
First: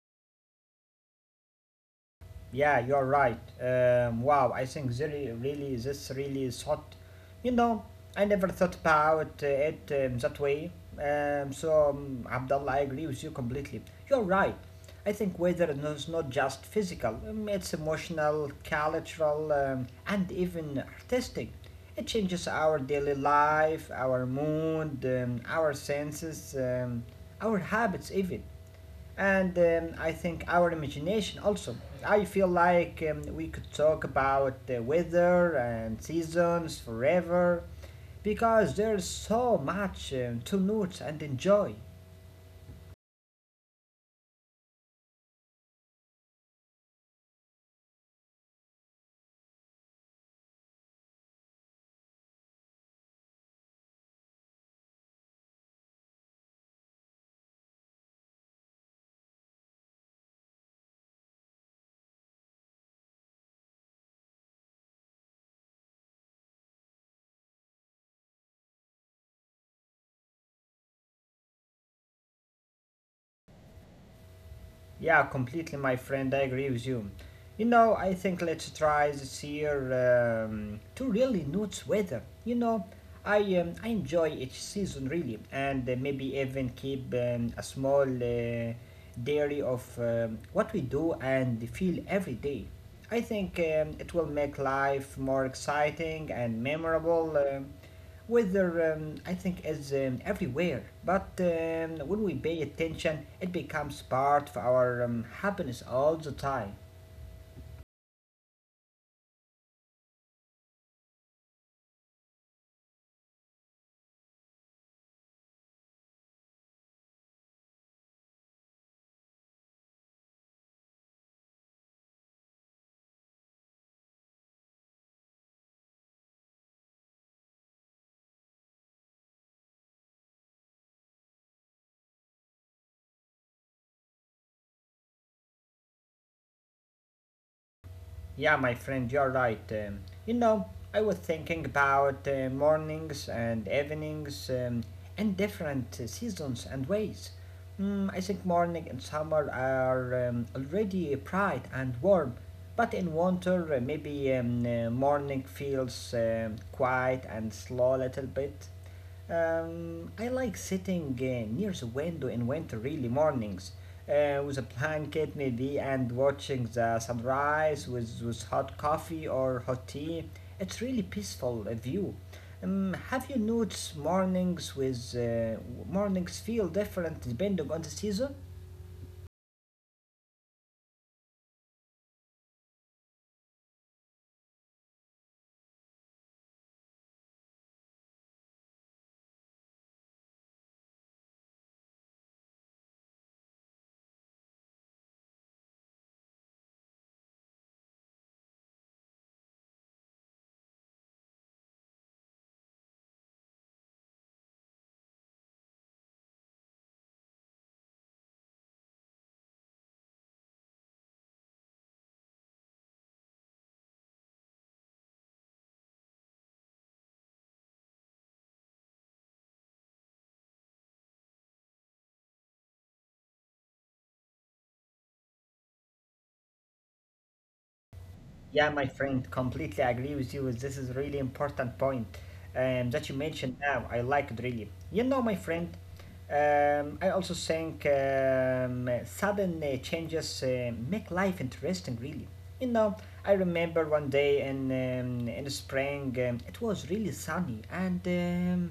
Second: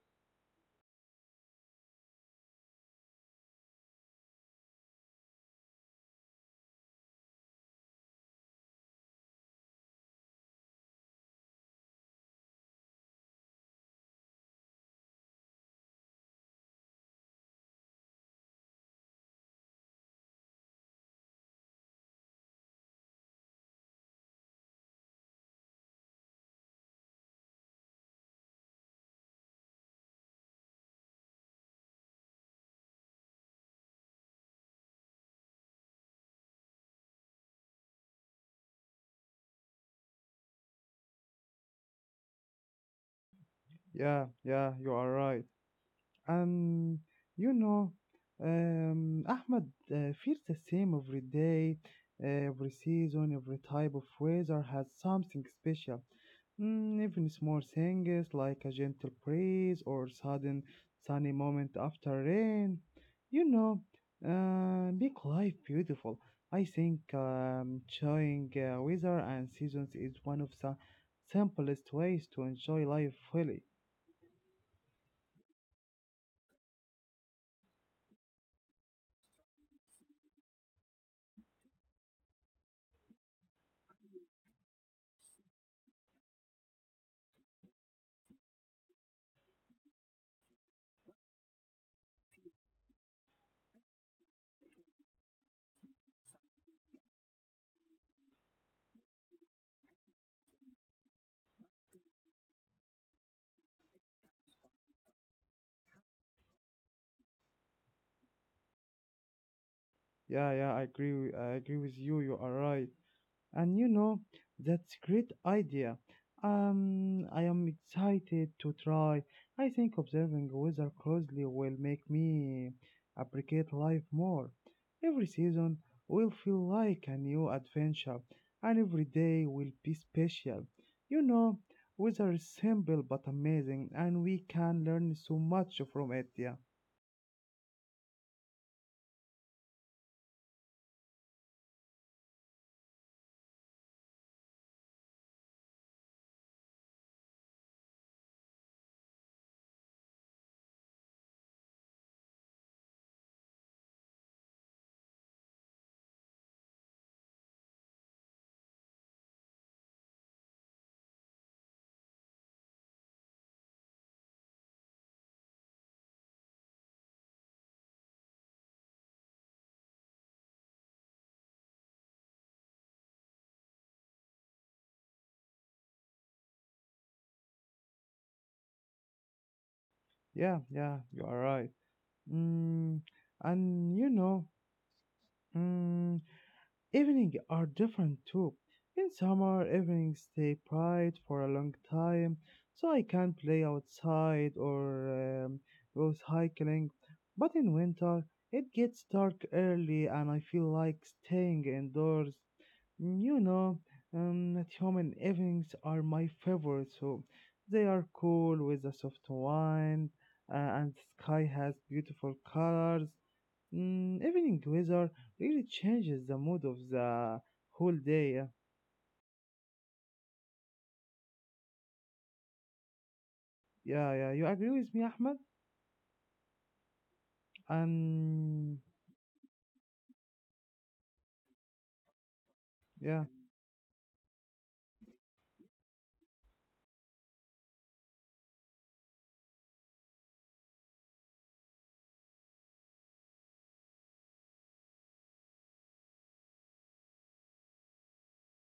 Speaker 2: Yeah, you're right. Wow, I think really, really, this really is hot. You know, I never thought about it that way. So, Abdullah, I agree with you completely. You're right. I think weather is not just physical, it's emotional, cultural, and even artistic. It changes our daily life, our mood, our senses, our habits, even and I think our imagination also. I feel like we could talk about the weather and seasons forever because there's so much to note and enjoy.
Speaker 1: Yeah, yeah, you are right. Um, you know, Ahmed feels the same every day, every season, every type of weather has something special. Even small things like a gentle breeze or sudden sunny moment after rain. You know, make life beautiful. I think enjoying weather and seasons is one of the simplest ways to enjoy life fully.
Speaker 2: Yeah, completely, my friend. I agree with you. You know, I think let's try this year to really notice weather. You know, I enjoy each season really, and maybe even keep a small diary of what we do and feel every day. I think it will make life more exciting and memorable. Weather, I think, is everywhere, but when we pay attention, it becomes part of our happiness all the time.
Speaker 1: Yeah, yeah, I agree. I agree with you. You are right. And you know, that's a great idea. I am excited to try. I think observing weather closely will make me appreciate life more. Every season will feel like a new adventure, and every day will be special. You know, weather is simple but amazing, and we can learn so much from it. Yeah,
Speaker 2: Yeah, my friend, you're right. You know, I was thinking about mornings and evenings and different seasons and ways. I think morning and summer are already bright and warm, but in winter, maybe morning feels quiet and slow a little bit. I like sitting near the window in winter, really mornings, with a blanket maybe, and watching the sunrise with hot coffee or hot tea. It's really peaceful view. Have you noticed mornings feel different depending on the season?
Speaker 1: yeah, yeah, you are right. Mm, and you know. Mm, Evening are different too. In summer, evenings stay bright for a long time, so I can play outside or go hiking. But in winter, it gets dark early and I feel like staying indoors. Mm. You know, that human evenings are my favorite, so they are cool with a soft wind and the sky has beautiful colors. Evening weather really changes the mood of the whole day. Yeah, yeah, yeah. You agree with me, Ahmed?
Speaker 2: Yeah,
Speaker 1: And
Speaker 2: my friend, completely agree with you. This is really important point that you
Speaker 1: yeah,
Speaker 2: mentioned now. I like it really. You know, my friend, I also think sudden changes make life interesting, really. You know, I remember one day in the spring, it was really sunny and um,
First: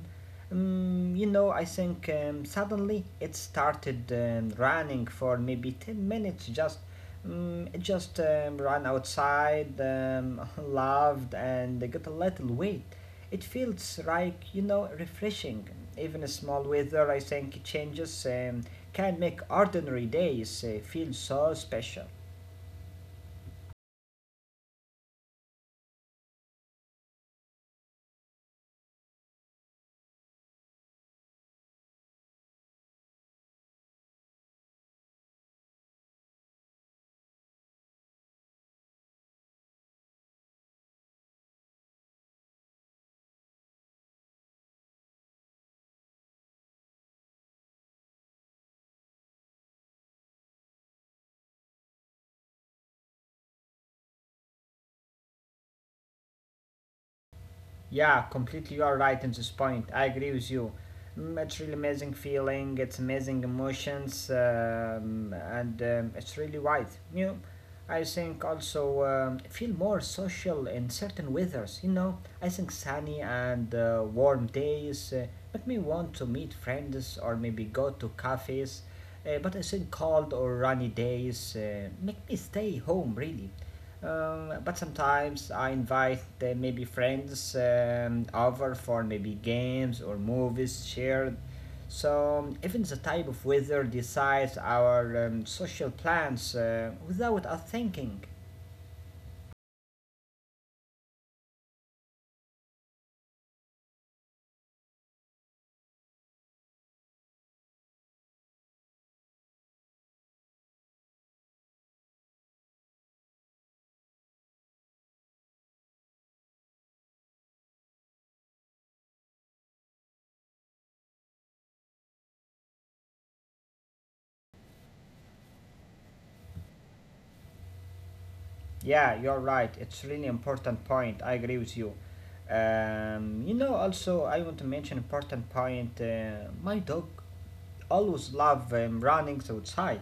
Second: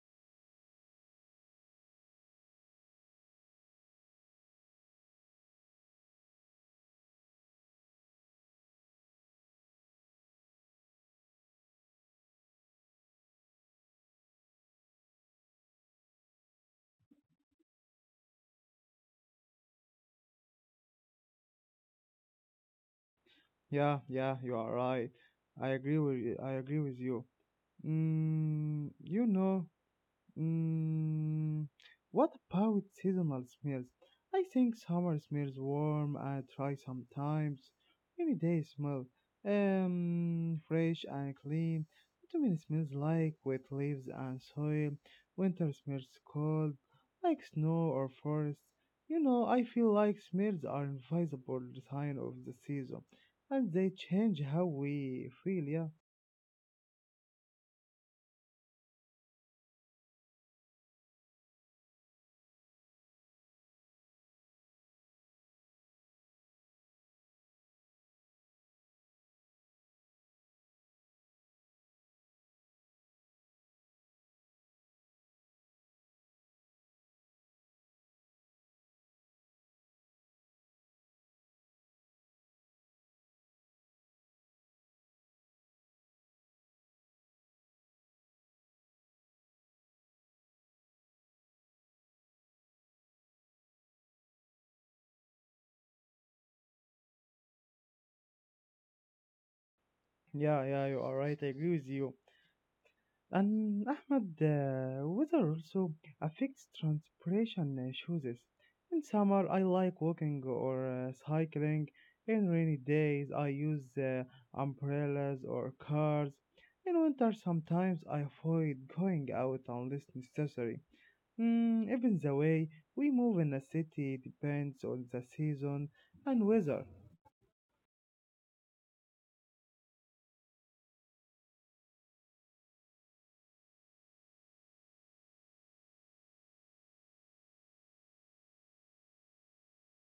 Speaker 2: um, you know, I think suddenly it started running for maybe 10 minutes, just run outside, [laughs] laughed, and get a little weight. It feels like refreshing. Even a small weather, I think, changes can make ordinary days feel so special.
Speaker 1: yeah, yeah. You are right. I agree with you. You know, Mm, what about seasonal smells? I think summer smells warm and dry sometimes. Maybe they smell fresh and clean. Autumn smells like wet leaves and soil. Winter smells cold, like snow or forest. You know, I feel like smells are invisible sign of the season, and they change how we feel. Yeah,
Speaker 2: Yeah, completely. You are right in this point. I agree with you. It's really amazing feeling. It's amazing emotions, and it's really right. You, know, I think also feel more social in certain weathers. You know, I think sunny and warm days make me want to meet friends or maybe go to cafes. But I think cold or rainy days make me stay home really. But sometimes I invite maybe friends over for maybe games or movies shared. So even the type of weather decides our social plans without us thinking.
Speaker 1: yeah, yeah. You are right. I agree with you. And Ahmed, weather also affects transpiration choices. In summer, I like walking or cycling. In rainy days, I use umbrellas or cars. In winter, sometimes I avoid going out unless necessary. Even the way we move in a city depends on the season and weather.
Speaker 2: Yeah, you're right. It's really important point. I agree with you. You know, also I want to mention important point. My dog. Always love running outside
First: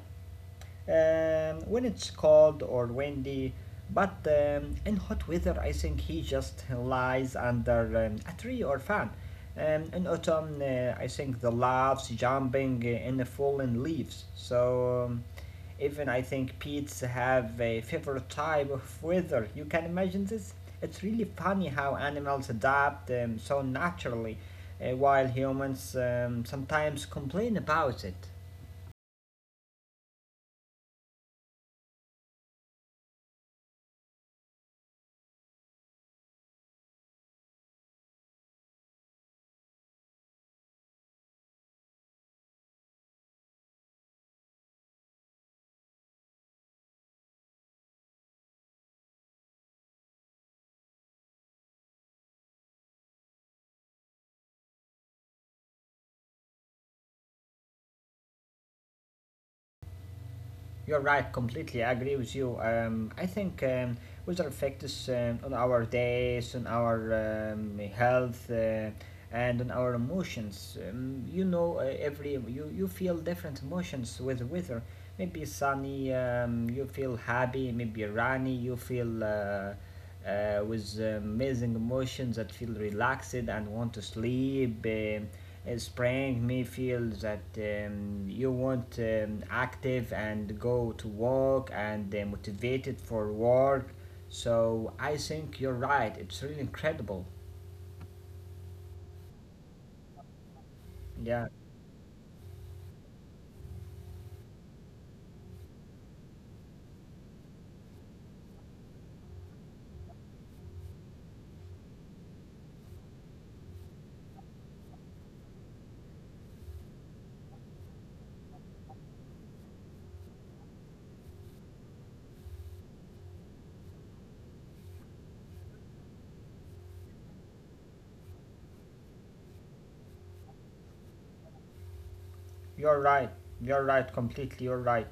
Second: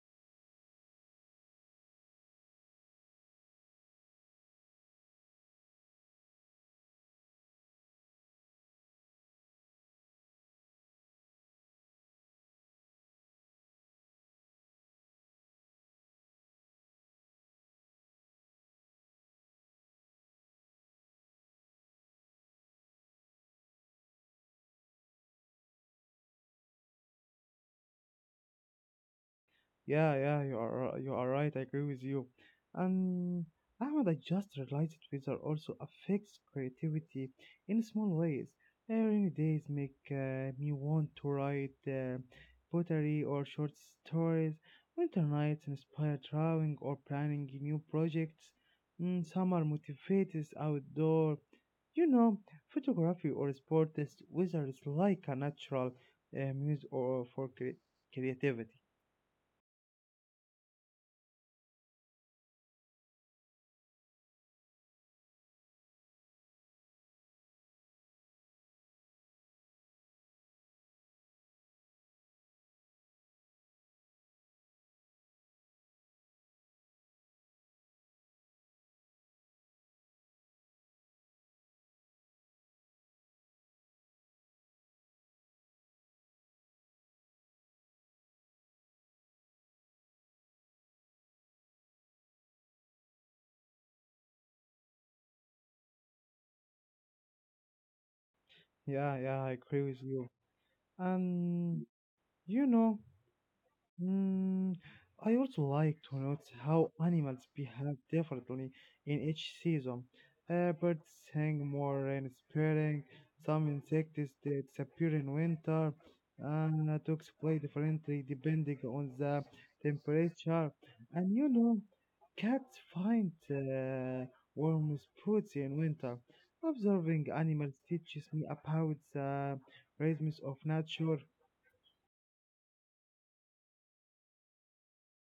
Speaker 2: when it's cold or windy. But in hot weather, I think he just lies under a tree or fan. In autumn, I think the loves jumping in the fallen leaves. So even I think pets have a favorite type of weather. You can imagine this? It's really funny how animals adapt so naturally, while humans sometimes complain about it.
Speaker 1: Yeah, yeah, you are right. I agree with you. And Ahmed, I just realized weather also affects creativity in small ways. Rainy days make me want to write poetry or short stories. Winter nights inspire drawing or planning new projects. Summer motivates outdoor. You know, photography or sport is weather is like a natural muse or for creativity.
Speaker 2: You're right, completely. Agree with you. I think weather affects on our days, on our health, and on our emotions. You know, every you feel different emotions with weather. Maybe sunny, you feel happy. Maybe rainy, you feel. With amazing emotions that feel relaxed and want to sleep. Spring may feel that you want active and go to work and motivated for work. So I think you're right. It's really incredible.
Speaker 1: Yeah, yeah, I agree with you.
Speaker 2: Yeah.
Speaker 1: And you know, Mm, I also like to notice how animals behave differently in each season. Birds sing more in spring, some insects they disappear in winter, and dogs play differently depending on the temperature. And you know, cats find warm spots in winter. Observing animals teaches me about the rhythms of nature.
Speaker 2: You're right. You're right. Completely. You're right.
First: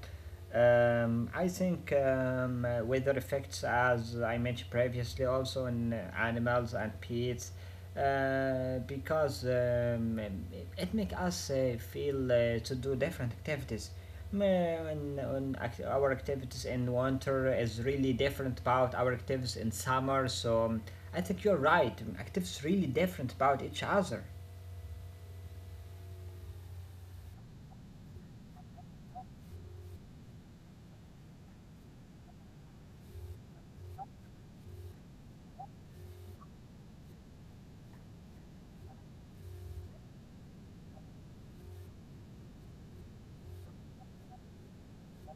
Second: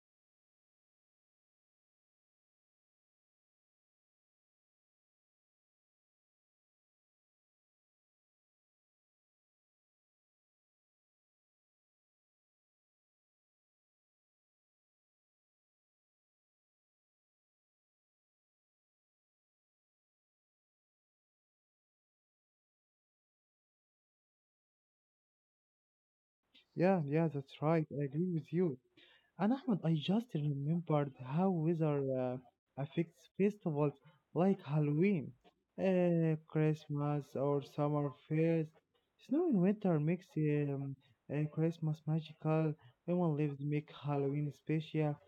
Speaker 2: I think weather effects, as I mentioned previously, also in animals and pets, because it makes us feel to do different activities. Mm, our activities in winter is really different about our activities in summer. So I think you're right. Activities really different about each other.
Speaker 1: Yeah, yeah, that's right. I agree with you. And Ahmed, I just remembered how weather affects festivals like Halloween, Christmas, or summer fairs. Snow in winter makes Christmas magical. Lemon leaves make Halloween special.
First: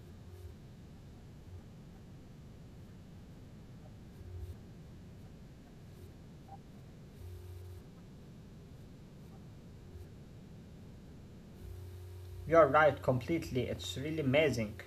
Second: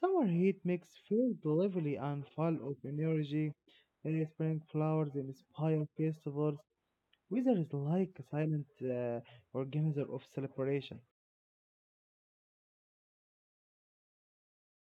Speaker 1: Summer heat makes fairs lively and full of energy. Spring flowers inspire festivals. Weather is like a silent organizer of celebration.
Speaker 2: You're right, completely. It's really amazing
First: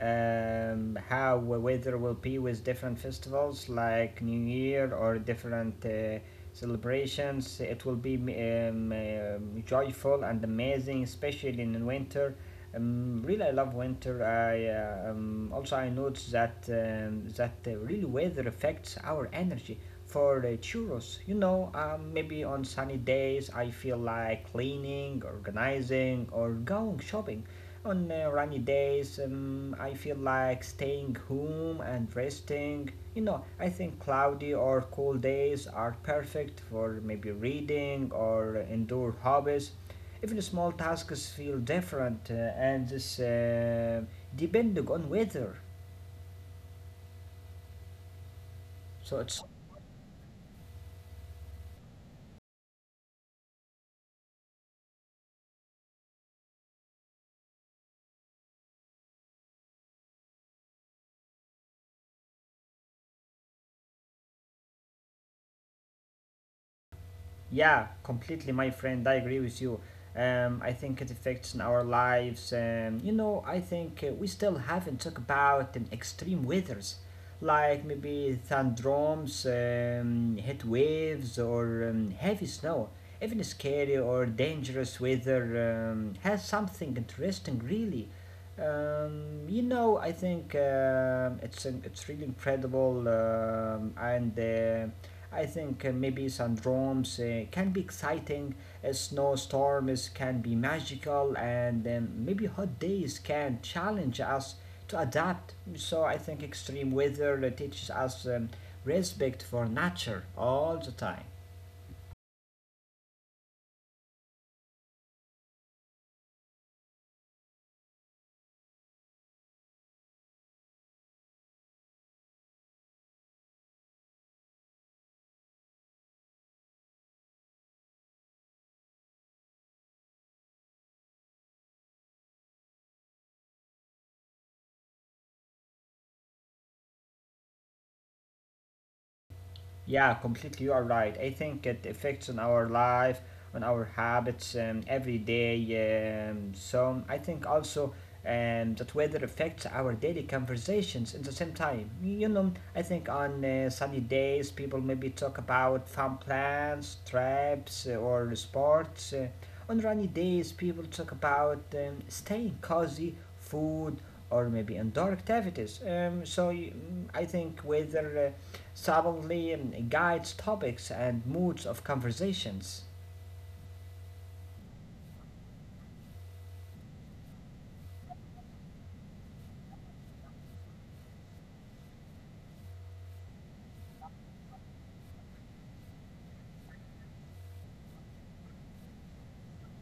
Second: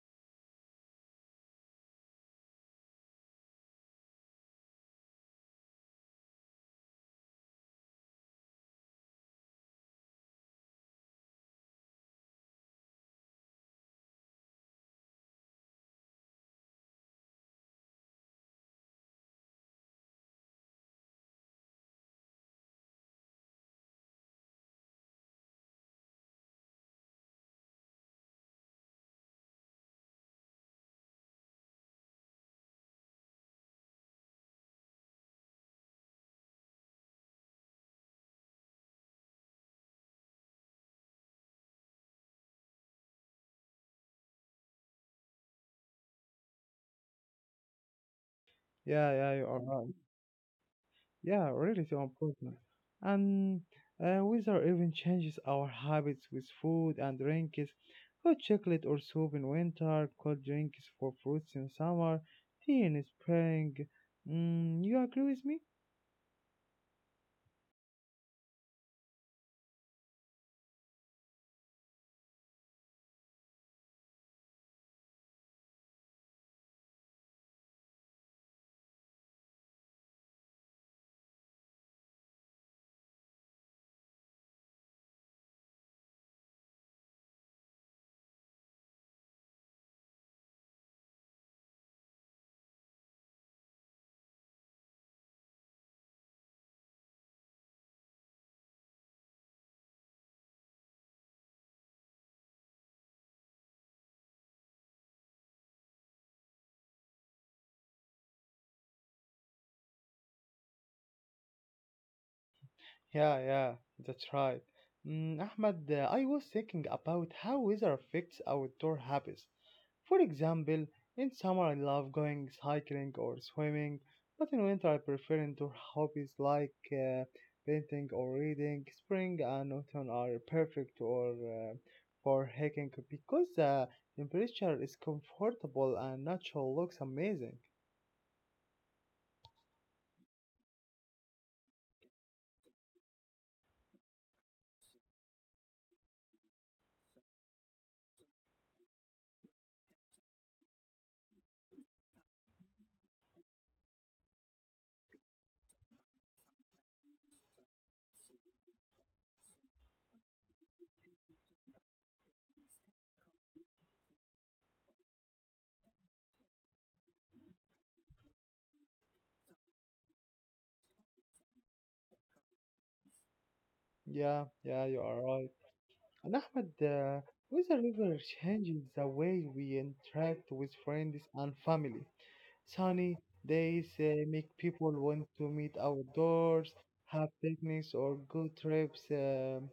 Speaker 2: how weather will be with different festivals like New Year or different celebrations. It will be joyful and amazing, especially in winter. Really, I love winter. I Also I noticed that really weather affects our energy. For the churros, you know, maybe on sunny days I feel like cleaning, organizing, or going shopping. On rainy days, I feel like staying home and resting. You know, I think cloudy or cool days are perfect for maybe reading or indoor hobbies. Even small tasks feel different and this depending on weather.
Speaker 1: Yeah,
Speaker 2: So
Speaker 1: yeah,
Speaker 2: it's
Speaker 1: you are right. Yeah, really so important. And weather even changes our habits with food and drinks. Hot chocolate or soup in winter, cold drinks for fruits in summer, tea in spring. You agree with me?
Speaker 2: Yeah, completely, my friend. I agree with you. I think it affects in our lives. You know, I think we still haven't talked about extreme weathers, like maybe thunderstorms, heat waves, or heavy snow. Even scary or dangerous weather has something interesting, really. You know, I think it's really incredible, and. I think maybe some drums can be exciting, snowstorms can be magical, and maybe hot days can challenge us to adapt. So I think extreme weather teaches us respect for nature all the time.
Speaker 1: Yeah, yeah, that's right. Ahmed, I was thinking about how weather affects outdoor habits. For example, in summer I love going cycling or swimming, but in winter I prefer indoor hobbies like painting or reading. Spring and autumn are perfect or for hiking because the temperature is comfortable and natural looks amazing.
Speaker 2: Yeah, completely. You are right. I think it affects on our life, on our habits every day. So I think also that weather affects our daily conversations at the same time. You know, I think on sunny days, people maybe talk about farm plans, traps, or sports. On rainy days, people talk about staying cozy, food, or maybe indoor activities. I think weather. Subtly guides topics and moods of conversations.
Speaker 1: Yeah, yeah, you are right. And Ahmed, weather river changes the way we interact with friends and family. Sunny days make people want to meet outdoors, have picnics or good trips. Um,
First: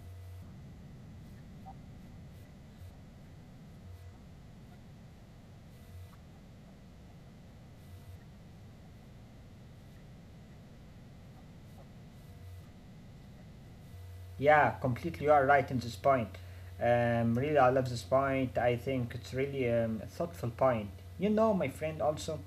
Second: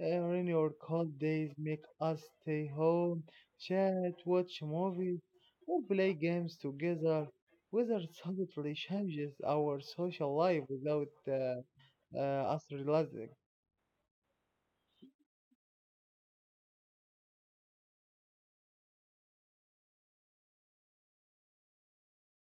Speaker 1: uh, Rainy or cold days make us stay home, chat, watch movies, or play games together. Weather subtly changes our social life without us realizing.
Speaker 2: Yeah, completely. You are right in this point. Really, I love this point. I think it's really a thoughtful point. You know, my friend, also,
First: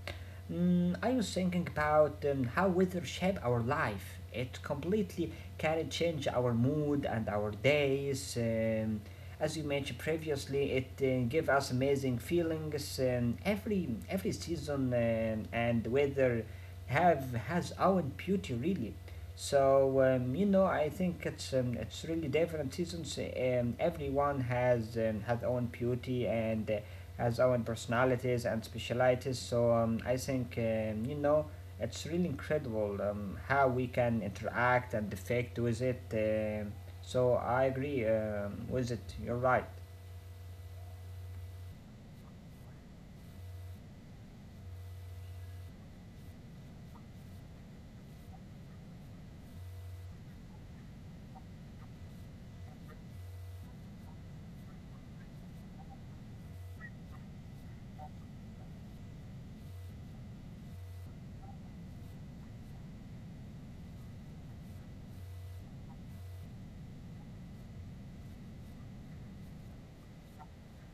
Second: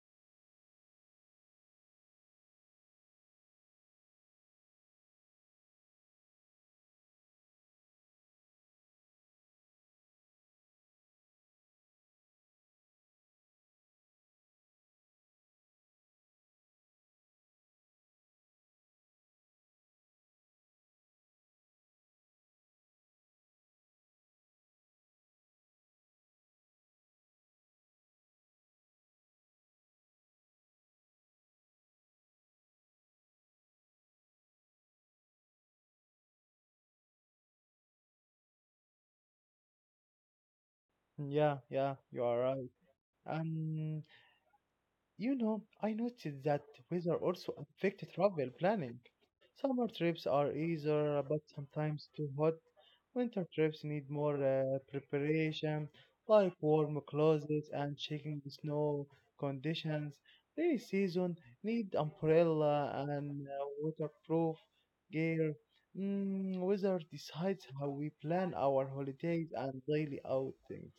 Speaker 2: mm, I was thinking about how weather shape our life. It completely can change our mood and our days. As you mentioned previously, it give us amazing feelings. Every season and weather have has own beauty really. So you know, I think it's really different seasons. Everyone has own beauty and has own personalities and specialities. So I think you know, it's really incredible how we can interact and affect with it. So I agree with it. You're right.
Speaker 1: Yeah, yeah, you are right. Um, you know, I noticed that weather also affects travel planning. Summer trips are easier, but sometimes too hot. Winter trips need more preparation, like warm clothes and checking the snow conditions. Rainy season need umbrella and waterproof gear. Weather decides how we plan our holidays and daily outings.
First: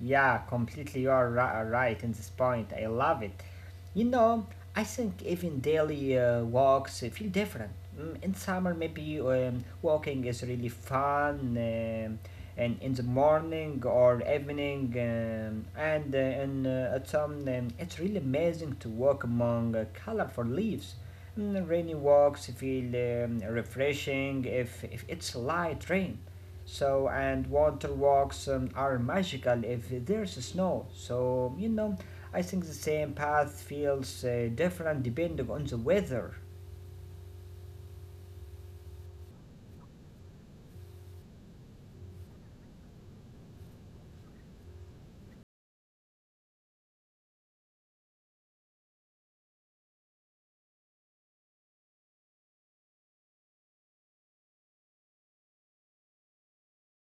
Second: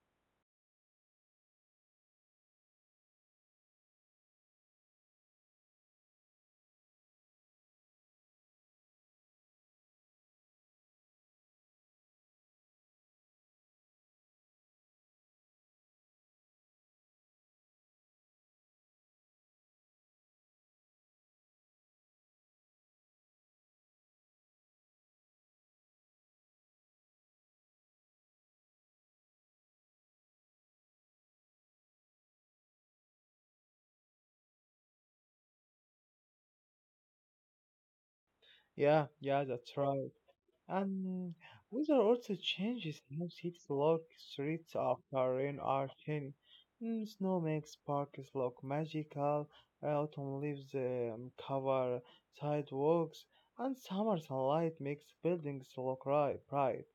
Speaker 2: Completely, right in this point. I love it. You know, I think even daily walks feel different. Mm, in summer, maybe walking is really fun, and in the morning or evening, and in autumn, it's really amazing to walk among colorful leaves. Mm, rainy walks feel refreshing if it's light rain. So, and water walks are magical if there's snow. So, you know, I think the same path feels different depending on the weather.
Speaker 1: Yeah, yeah, that's right. And weather also changes. Some cities look streets after rain are shiny. Snow makes parks look magical. Autumn leaves cover sidewalks, and summer sunlight makes buildings bright.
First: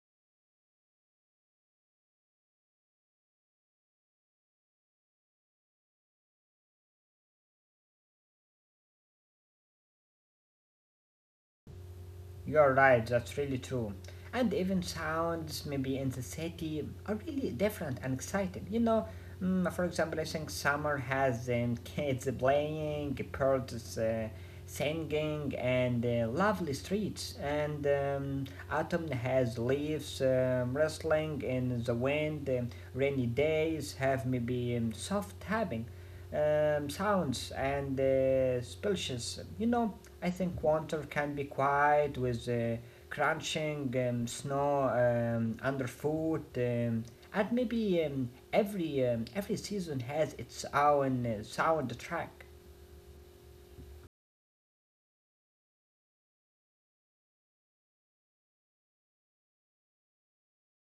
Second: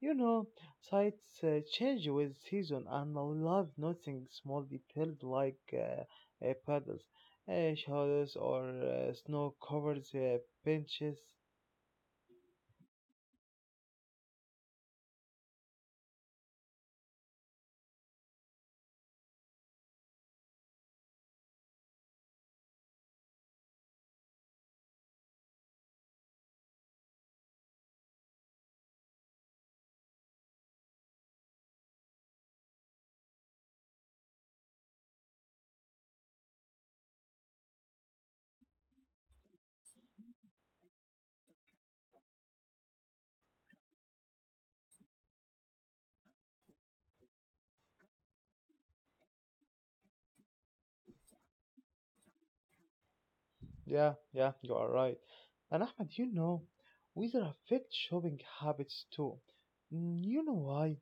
Speaker 1: You know, sights change with season, and I love nothing small details like puddles, shadows, or snow-covered benches.
Speaker 2: You're right, that's really true. And even sounds, maybe in the city, are really different and exciting. You know, mm, for example, I think summer has [laughs] kids playing, birds singing, and lovely streets. And Autumn has leaves rustling in the wind, rainy days have maybe soft tapping. Sounds and splashes. You know, I think water can be quiet with crunching snow underfoot, and maybe every season has its own soundtrack.
Speaker 1: Yeah, yeah, you are right. And Ahmed, you know, weather affects shopping habits too. You know why?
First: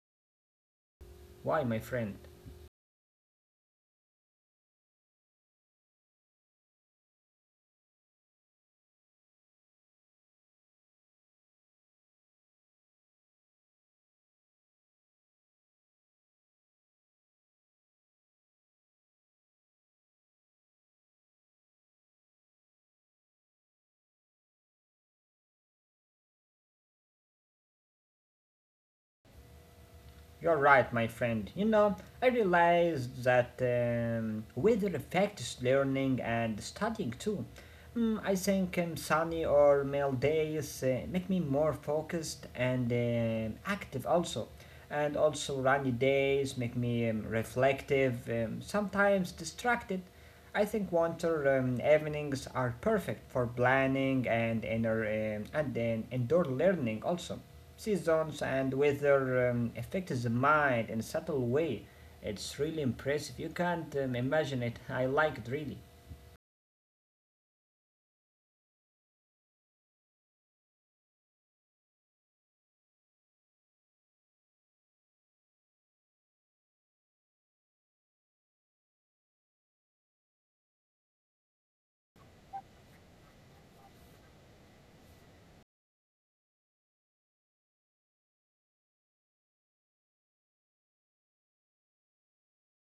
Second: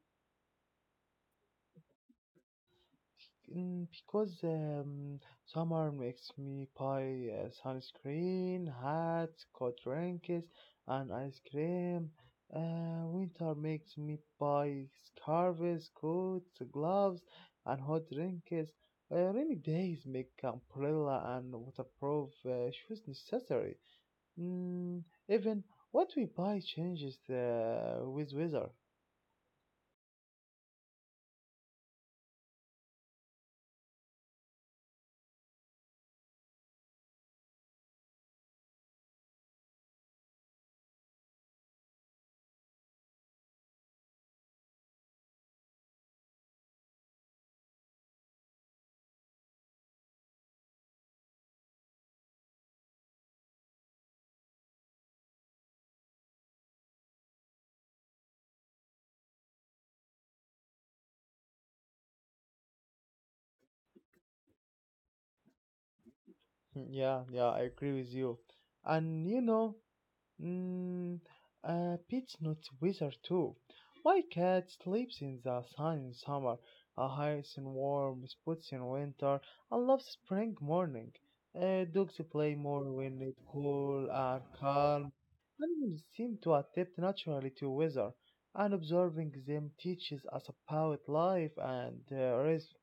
Speaker 2: Why, my friend?
Speaker 1: Because summer makes me buy sunscreen, hats, cold drinks, and ice cream. Winter makes me buy scarves, coats, gloves, and hot drinks. Rainy days make umbrella and waterproof shoes necessary. Mm, Even what we buy changes with weather. [laughs]
Speaker 2: You're right, my friend. You know, I realized that weather affects learning and studying too. Mm, I think sunny or mild days make me more focused and active also. And also rainy days make me reflective, sometimes distracted. I think winter evenings are perfect for planning and inner and then indoor learning also. Seasons and weather affect the mind in a subtle way. It's really impressive. You can't imagine it. I like it really.
Speaker 1: Yeah, yeah, I agree with you. And you know, Mm, pets not wizard too. My cat sleeps in the sun in summer, hides in warm spots in winter, and loves spring morning. Dogs play more when it's cool and calm. Animals seem to adapt naturally to weather, and observing them teaches us about life and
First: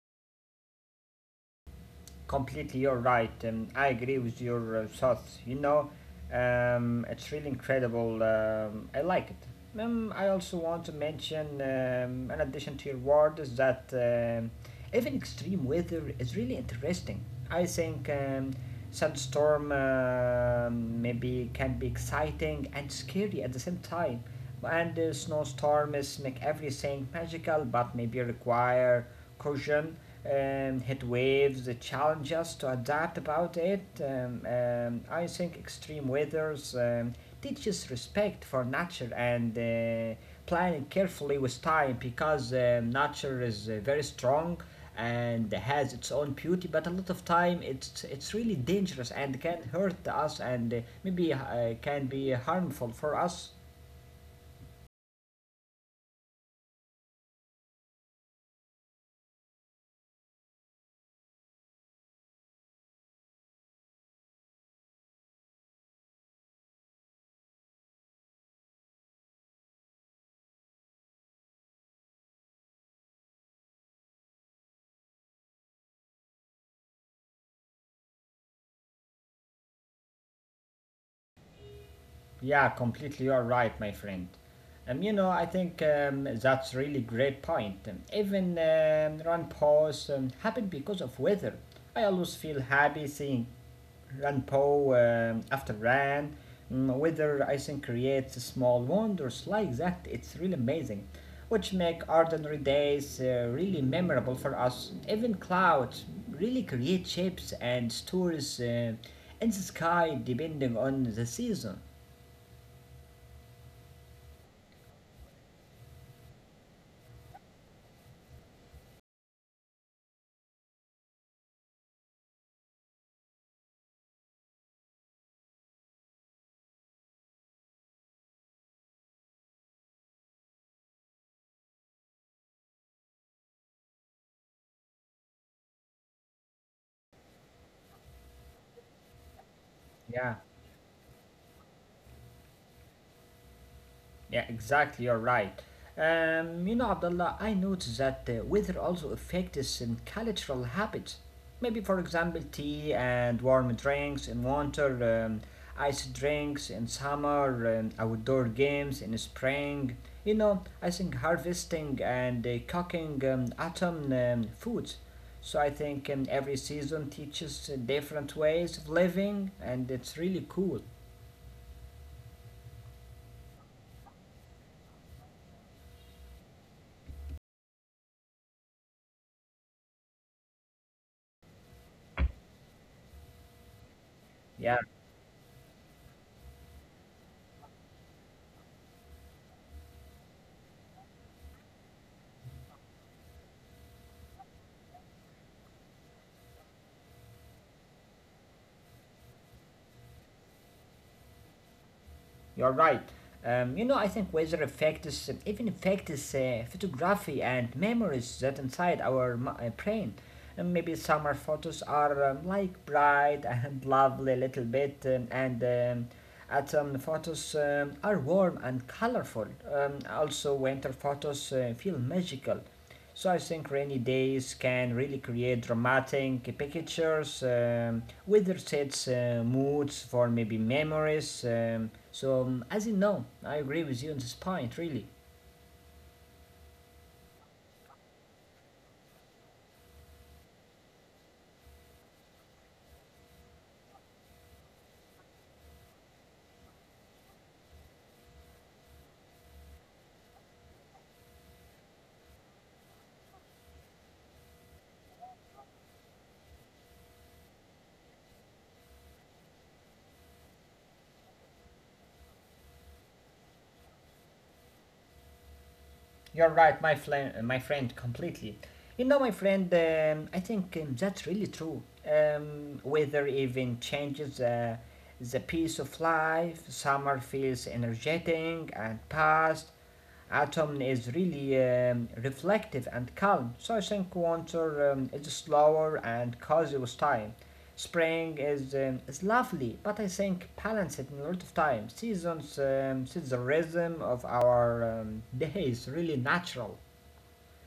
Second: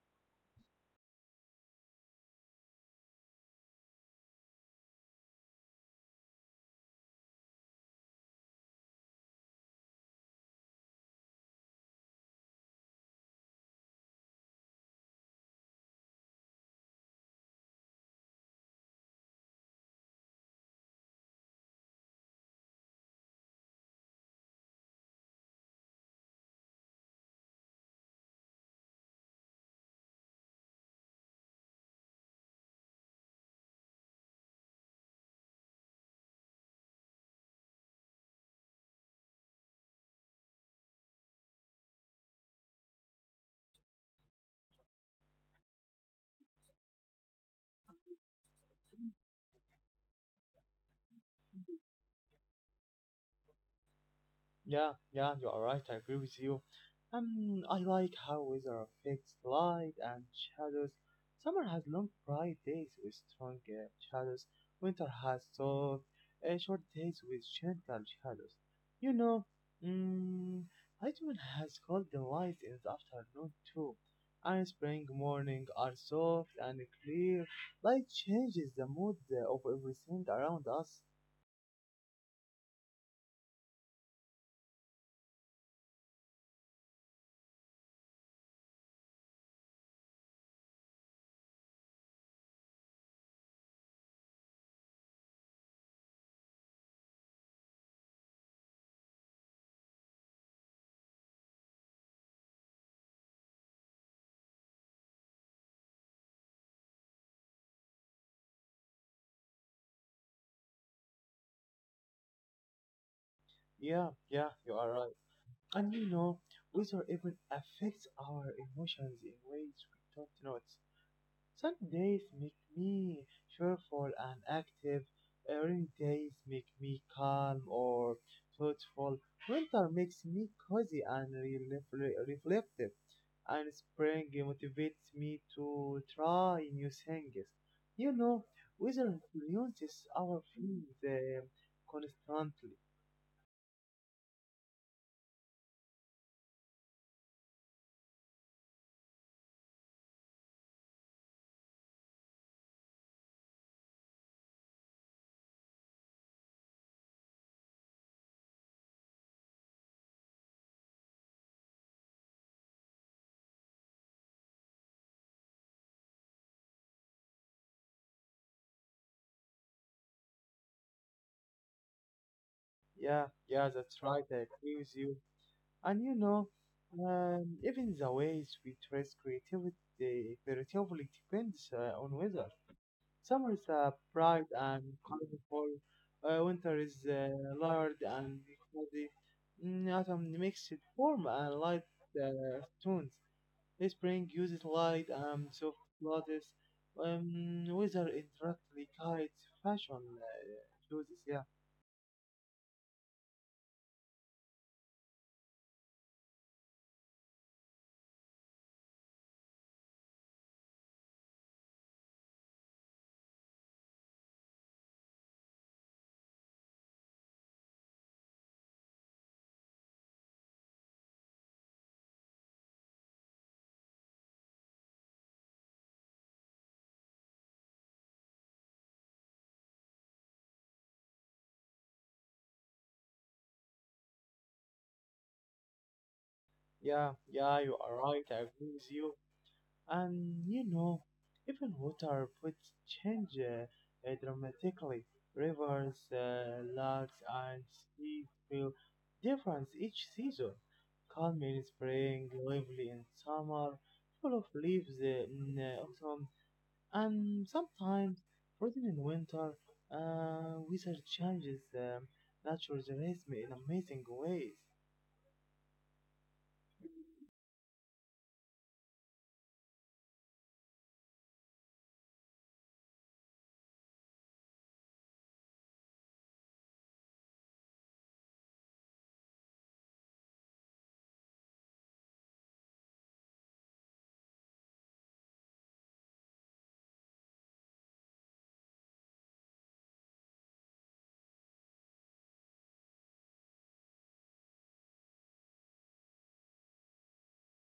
Speaker 2: Completely you're right I agree with your thoughts you know it's really incredible I like it I also want to mention in addition to your word is that even extreme weather is really interesting I think sandstorm maybe can be exciting and scary at the same time and the snowstorms make everything magical but maybe require caution heat waves challenge us to adapt about it I think extreme weathers teaches respect for nature and planning carefully with time because nature is very strong and has its own beauty but a lot of time it's really dangerous and can hurt us and maybe can be harmful for us.
Speaker 1: Yeah, yeah, you are right. I agree with you. I like how weather affects light and shadows. Summer has long, bright days with strong shadows. Winter has soft, short days with gentle shadows. You know, mm, autumn has cold light in the afternoon too. And spring morning are soft and clear. Light changes the mood of everything around us.
Speaker 2: Yeah, completely. You're right, my friend. You know, I think that's really great point. Even run pause happened because of weather. I always feel happy seeing run po after ran. Mm, weather, I think, creates small wonders like that. It's really amazing, which make ordinary days really memorable for us. Even clouds really create shapes and stories in the sky depending on the season.
Speaker 1: Yeah, yeah, you are right. And you know, weather even affects our emotions in ways we don't notice. Some days make me cheerful and active, rainy days make me calm or thoughtful, winter makes me cozy and reflective, and spring motivates me to try new things. You know, weather influences
Speaker 2: Yeah,
Speaker 1: our feelings constantly.
Speaker 2: yeah, exactly. You're right. You know, Abdullah, I noticed that weather also affects some cultural habits. Maybe, for example, tea and warm drinks in winter, ice drinks in summer, and outdoor games in spring. You know, I think harvesting and cooking autumn foods. So I think every season teaches different ways of living, and it's really cool.
Speaker 1: Yeah, yeah, that's right, I agree with you. And you know, even the ways we trace creativity creatively depends on weather. Summer is bright
Speaker 2: Yeah.
Speaker 1: and colorful, winter is large and cloudy. Autumn makes it warm and light tones. Spring uses light and soft clothes. Weather indirectly guides fashion choices. Yeah,
Speaker 2: You're right. You know, I think weather affects even affects photography and memories that inside our brain. And maybe summer photos are like bright [laughs] and lovely, little bit, and autumn photos are warm and colorful. Also, winter photos feel magical. So I think rainy days can really create dramatic pictures, weather sets moods for maybe memories. As you know, I agree with you on this point, really.
Speaker 1: yeah, yeah. You are right. I agree with you. And you know, even water which change dramatically. Rivers, lakes, and seas feel different each season. Calm in spring, lively in summer, full of leaves in autumn, and sometimes frozen in winter. Weather changes nature's rhythm in amazing ways.
Speaker 2: You're right, my friend, completely. You know, my friend, I think that's really true. Weather even changes the pace of life. Summer feels energetic and fast. Autumn is really reflective and calm. So I think winter is slower and cozy with time. Spring is lovely, but I think balance it in a lot of time. Seasons, see the rhythm of our days really natural.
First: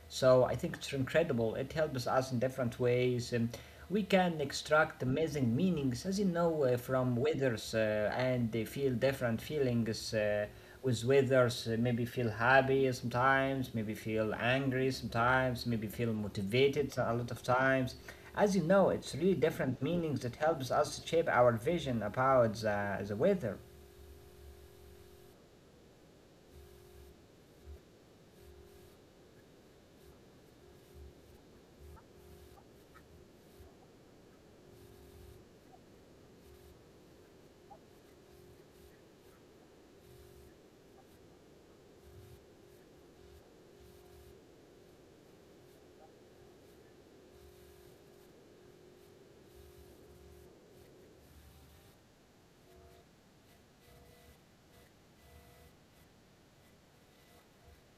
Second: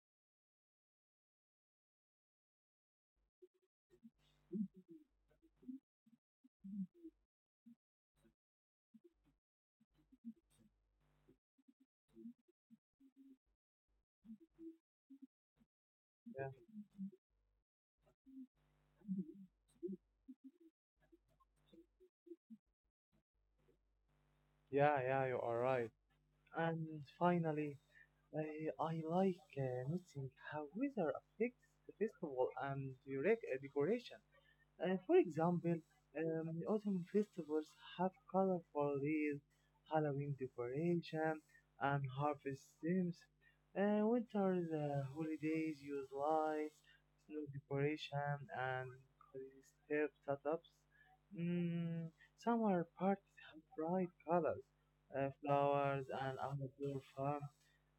Speaker 2: So I think it's incredible. It helps us in different ways. We can extract amazing meanings, as you know, from weathers and they feel different feelings with weathers. Maybe feel happy sometimes, maybe feel angry sometimes, maybe feel
Speaker 1: Yeah,
Speaker 2: motivated a lot of times. As you know, it's really different meanings that helps us shape our vision about the weather.
Speaker 1: yeah, yeah, you are right. And finally, I like noticing how weather affects the festival and the decoration. For example, autumn festivals have colorful leaves, Halloween decoration, and harvest themes. Winter's holidays use lights, snow decoration, and step setups. Mm, Summer parties have bright colors, flowers, and outdoor fun.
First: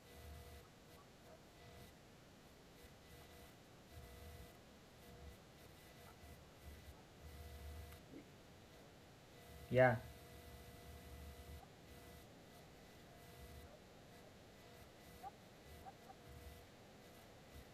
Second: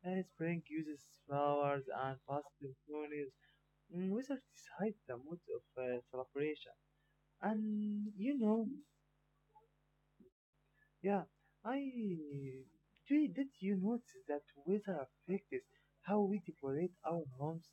Speaker 1: Spring uses flowers and positive tones. Wizards decide the mood of celebration. And you know,
Speaker 2: Yeah.
Speaker 1: yeah, I Jay, did you notice that weather affects how we decorate our homes?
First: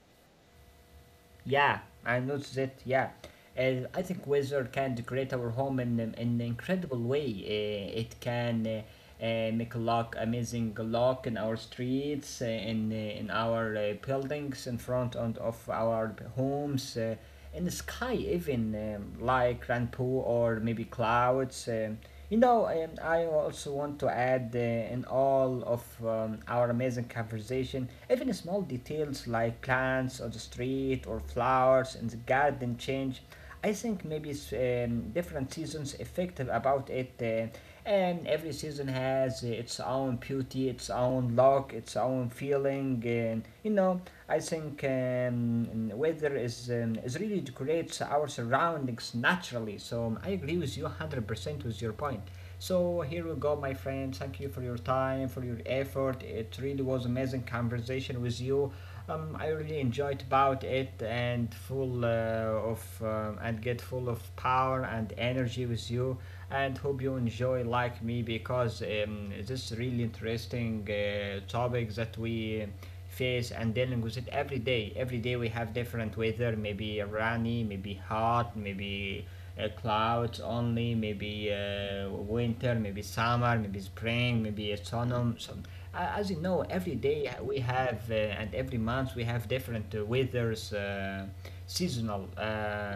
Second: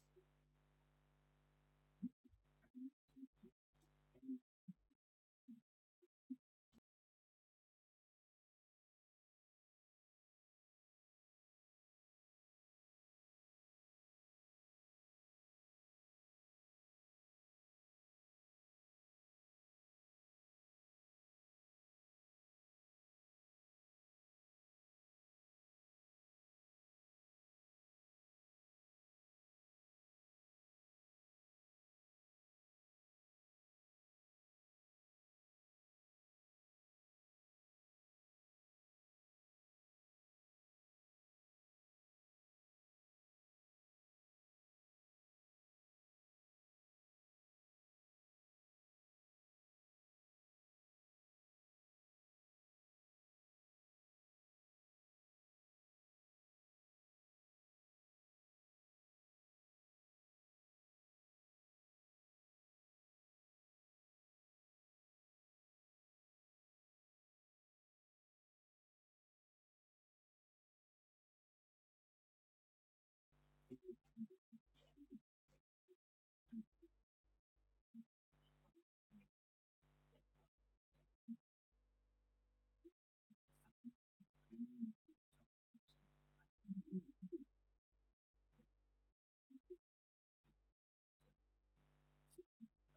Speaker 2: Yeah, I noticed it. Yeah, I think weather can decorate our home in an incredible way. It can make a look amazing look in our streets, in in our buildings, in front and of our homes. In the sky even like rainbow or maybe clouds you know I also want to add in all of our amazing conversation even small details like plants on the street or flowers in the garden change. I think maybe different seasons effective about it, and every season has its own beauty, its own look, its own feeling, and you know, I think weather is really decorates our surroundings naturally. So I agree with you 100% with your point. So here we go, my friend. Thank you for your time, for your effort. It really was amazing conversation with you. I really enjoyed about it and full of and get full of power and energy with you. And hope you enjoy like me because this is really interesting topic that we face and dealing with it every day. Every day we have different weather, maybe rainy, maybe hot, maybe clouds only, maybe winter, maybe summer, maybe spring, maybe autumn. So, as you know, every day we have and every month we have different weathers, seasonal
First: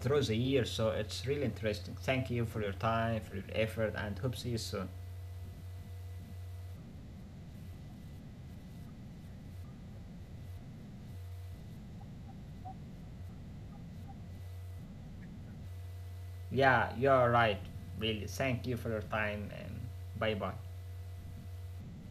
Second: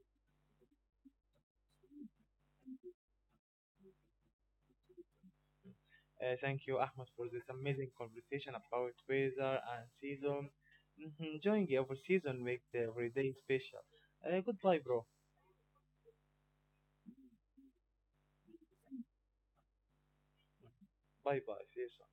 Speaker 2: through the year. So it's really interesting. Thank you for your time, for your effort, and hope see you soon.
Speaker 1: Thank you, Ahmed, for this amazing conversation about weather and season. Mhm. Enjoying every season makes every day special. Goodbye, bro.
Speaker 2: Yeah, you're right. Really, thank you for your time and bye bye.
Speaker 1: Bye bye. See you soon.